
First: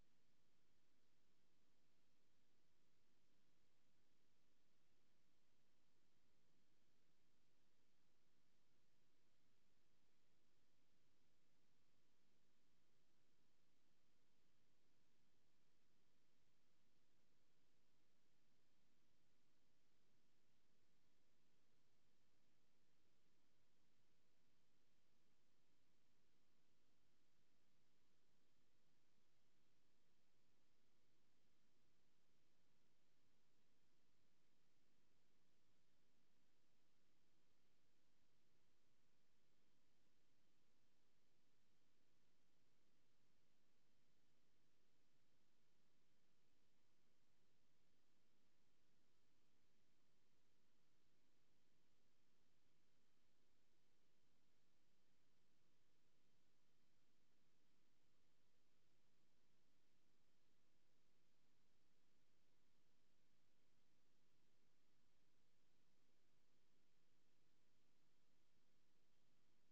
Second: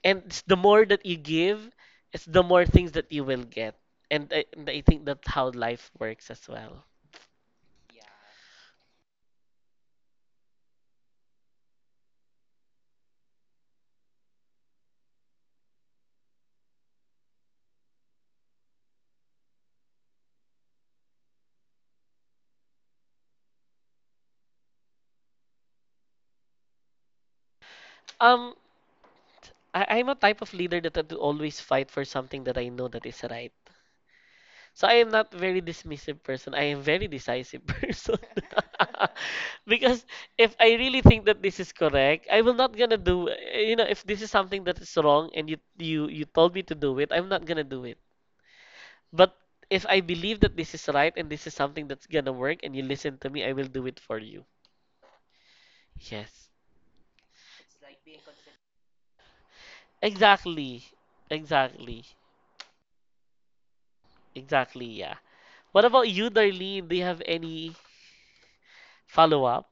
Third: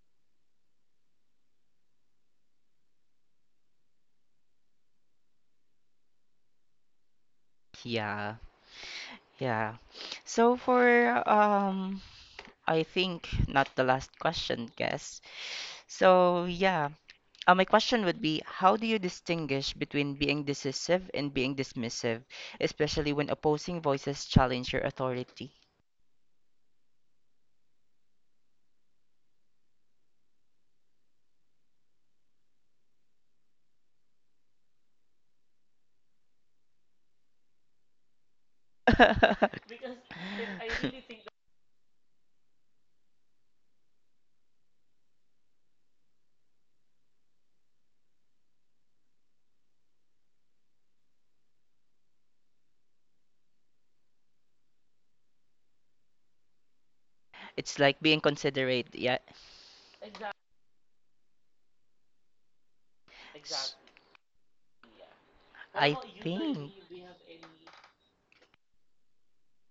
Speaker 1: And it's the more that you give, it's the more things that you will get. And I think that's how life works as well.
Speaker 2: Yeah. Yeah. So for um I think not the last question, guess. So yeah. My question would be, how do you distinguish between being decisive and being dismissive, especially when opposing voices challenge your authority?
Speaker 1: Um, I'm a type of leader that will always fight for something that I know that is right. So I am not very dismissive person. I am very decisive [laughs] person.
Speaker 2: [laughs]
Speaker 1: [laughs]
Speaker 2: Because
Speaker 1: Because if I really think that this is correct, I will not gonna do. You know, if this is something that is wrong and you told me to do it, I'm not gonna do it. But if I believe that this is right and this is something that's gonna work and you listen to me, I will do it for you. Yes.
Speaker 2: that it's like being considerate, yeah. S-
Speaker 1: Exactly. Exactly. Exactly, yeah. What
Speaker 2: I
Speaker 1: about you,
Speaker 2: think.
Speaker 1: Darlene? Do you have any follow up?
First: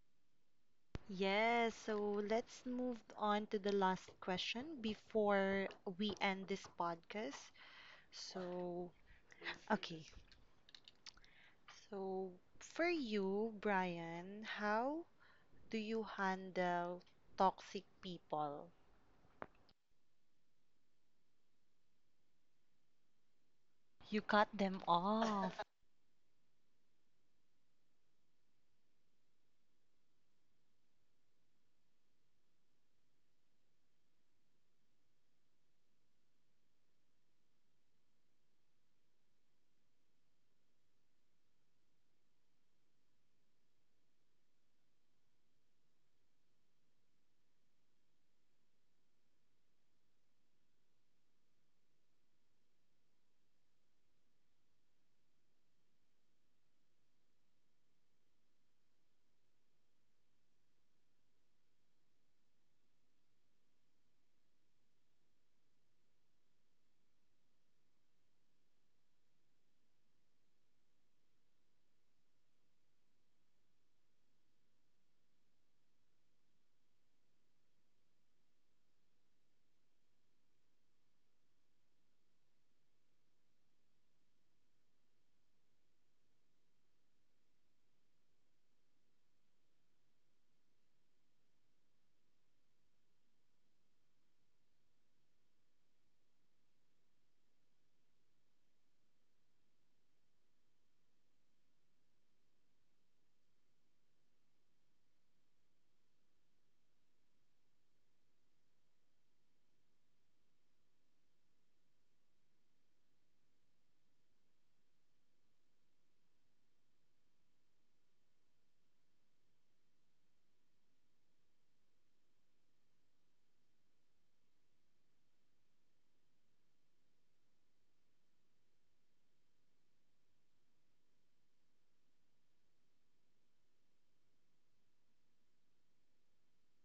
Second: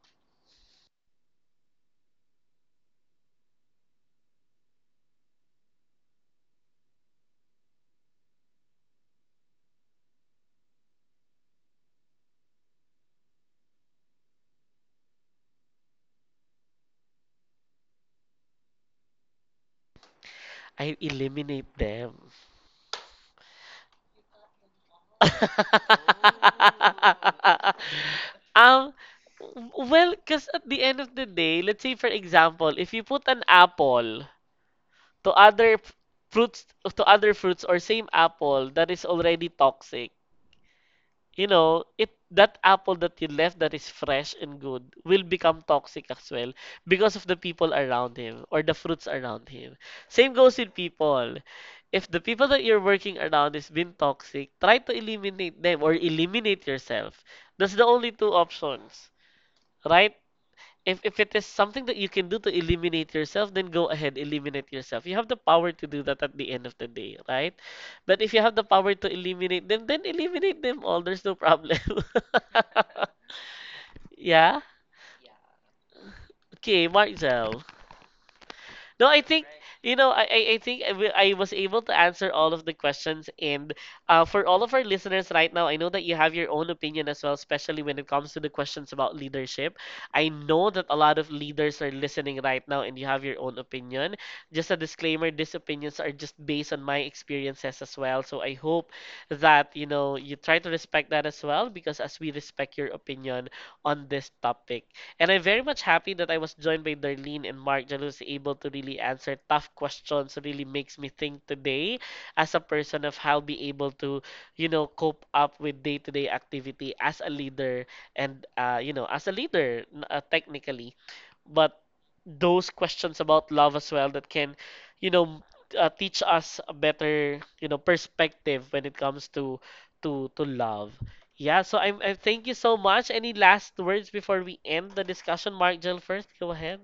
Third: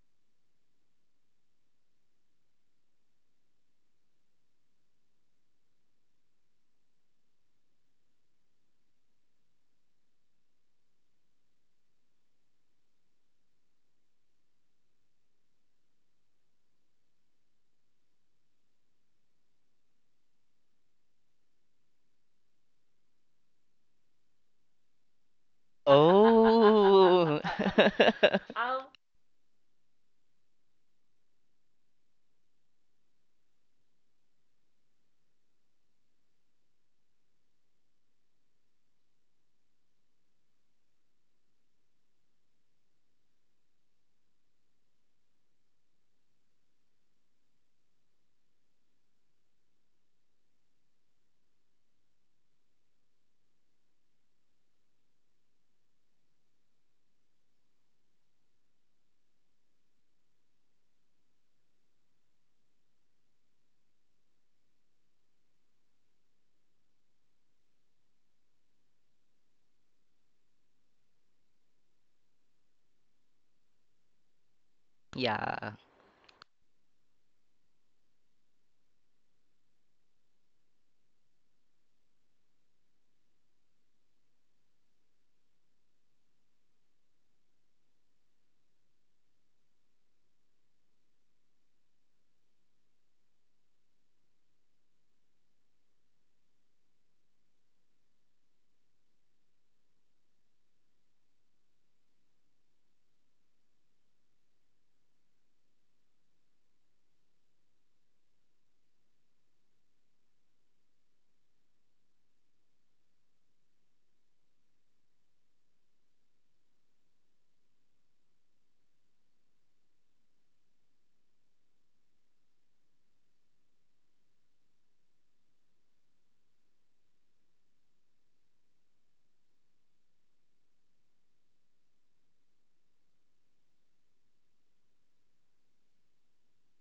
Speaker 3: Yes, so let's move on to the last question before we end this podcast. So, okay. So, for you, Brian, how do you handle toxic people?
Speaker 1: I eliminate them.
Speaker 3: You cut them off.
Speaker 2: Oh. [laughs]
Speaker 1: [laughs] um, well, because at the end of the day, let's say for example, if you put an apple to fruits to other fruits or same apple that is already toxic, you know, it that apple that you left that is fresh and good will become toxic as well because of the people around him or the fruits around him. Same goes with people. If the people that you're working around is been toxic, try to eliminate them or eliminate yourself. That's the only two options, right? If it is something that you can do to eliminate yourself, then go ahead, eliminate yourself. You have the power to do that at the end of the day, right? But if you have the power to eliminate them, then eliminate them all. There's no problem. [laughs] Yeah?
Speaker 2: Yeah.
Speaker 1: Okay, Marcel. No, I think you know. I think I, will- I was able to answer all of the questions, and for all of our listeners right now, I know that you have your own opinion as well, especially when it comes to the questions about leadership. I know that a lot of leaders are listening right now, and you have your own opinion. Just a disclaimer: these opinions are just based on my experiences as well. So I hope that you know you try to respect that as well, because as we respect your opinion on this topic. And I'm very much happy that I was joined by Darlene and Mark that was able to really answer tough questions. Really makes me think today as a person of how be able to, you know, cope up with day-to-day activity as a leader and you know, as a leader technically. But those questions about love as well that can, you know, teach us a better, you know, perspective when it comes to to love. Yeah, so I thank you so much. Any last words before we end the discussion, Mark Jill first? Go ahead.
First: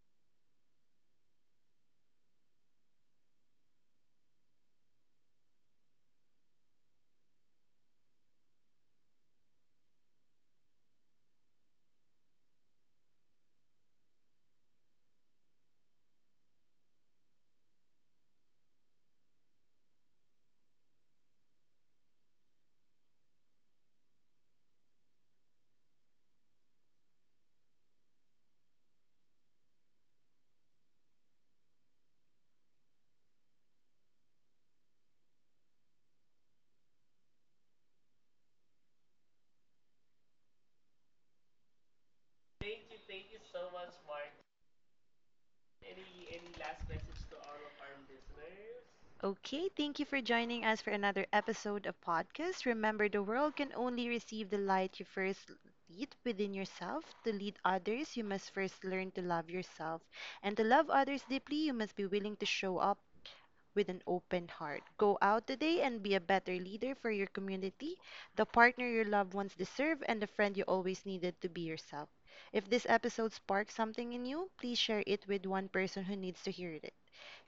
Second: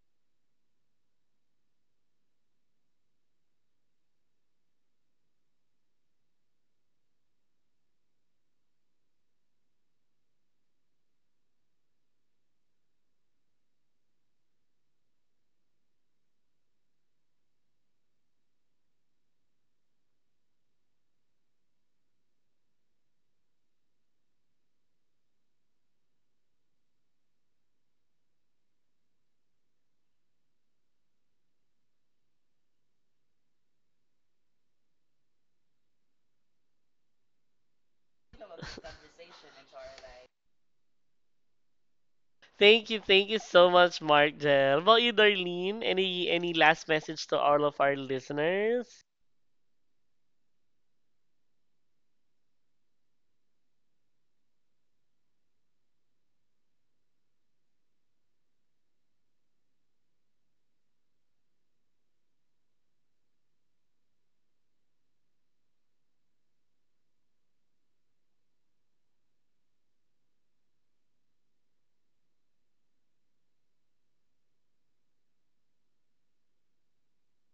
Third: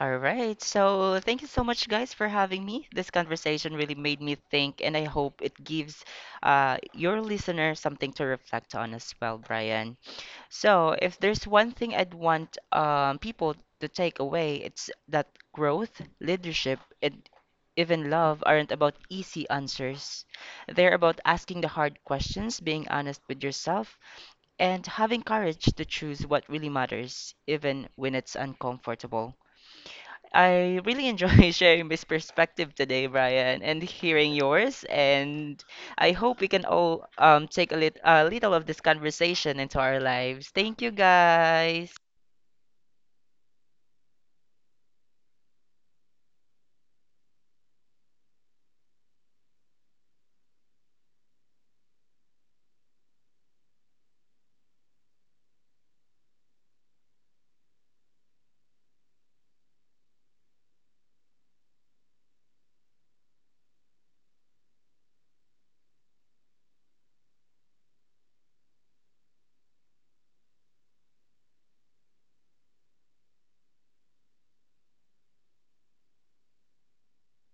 Speaker 2: All right. So thank you so much, guys, for having me. This conversation really made me think, and I hope it gives your listener something to reflect on as well, Brian. So if there's one thing I'd want people to take away, it's that growth, leadership, and even love aren't about easy answers. They're about asking the hard questions, being honest with yourself, and having courage to choose what really matters, even when it's uncomfortable. I really enjoy [laughs] sharing this perspective today, Brian, and hearing yours. And I hope we can all take a, a little of this conversation into our lives. Thank you, guys.
Speaker 1: Thank you so much, Mark Jel. How about you, Darlene? Any last message to all of our listeners?
Speaker 3: Okay, thank you for joining us for another episode of podcast. Remember, the world can only receive the light you first lead within yourself. To lead others, you must first learn to love yourself. And to love others deeply, you must be willing to show up with an open heart. Go out today and be a better leader for your community, the partner your loved ones deserve, and the friend you always needed to be yourself. If this episode sparked something in you, please share it with one person who needs to hear it.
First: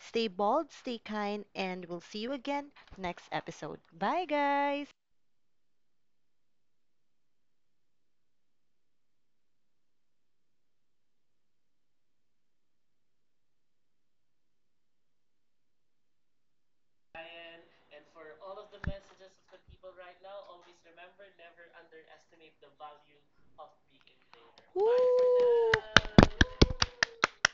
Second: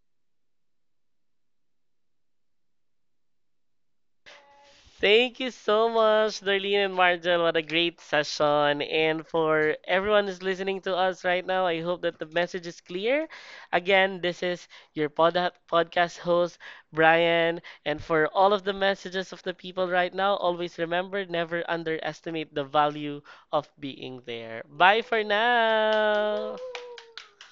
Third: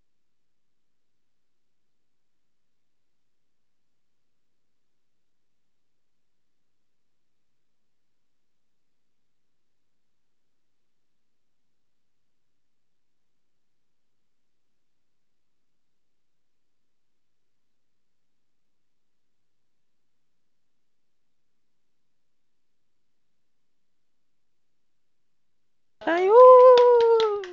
Speaker 3: Stay bold, stay kind, and we'll see you again next episode. Bye, guys!
Speaker 1: Thank you so much, Darlene and Marjan. What a great session. And for everyone who's listening to us right now, I hope that the message is clear. Again, this is your podcast host, Brian. And for all of the messages of the people right now, always remember never underestimate the value of being there. Bye for
Speaker 3: Woo!
Speaker 2: Bye.
Speaker 1: now.
Speaker 2: Woo!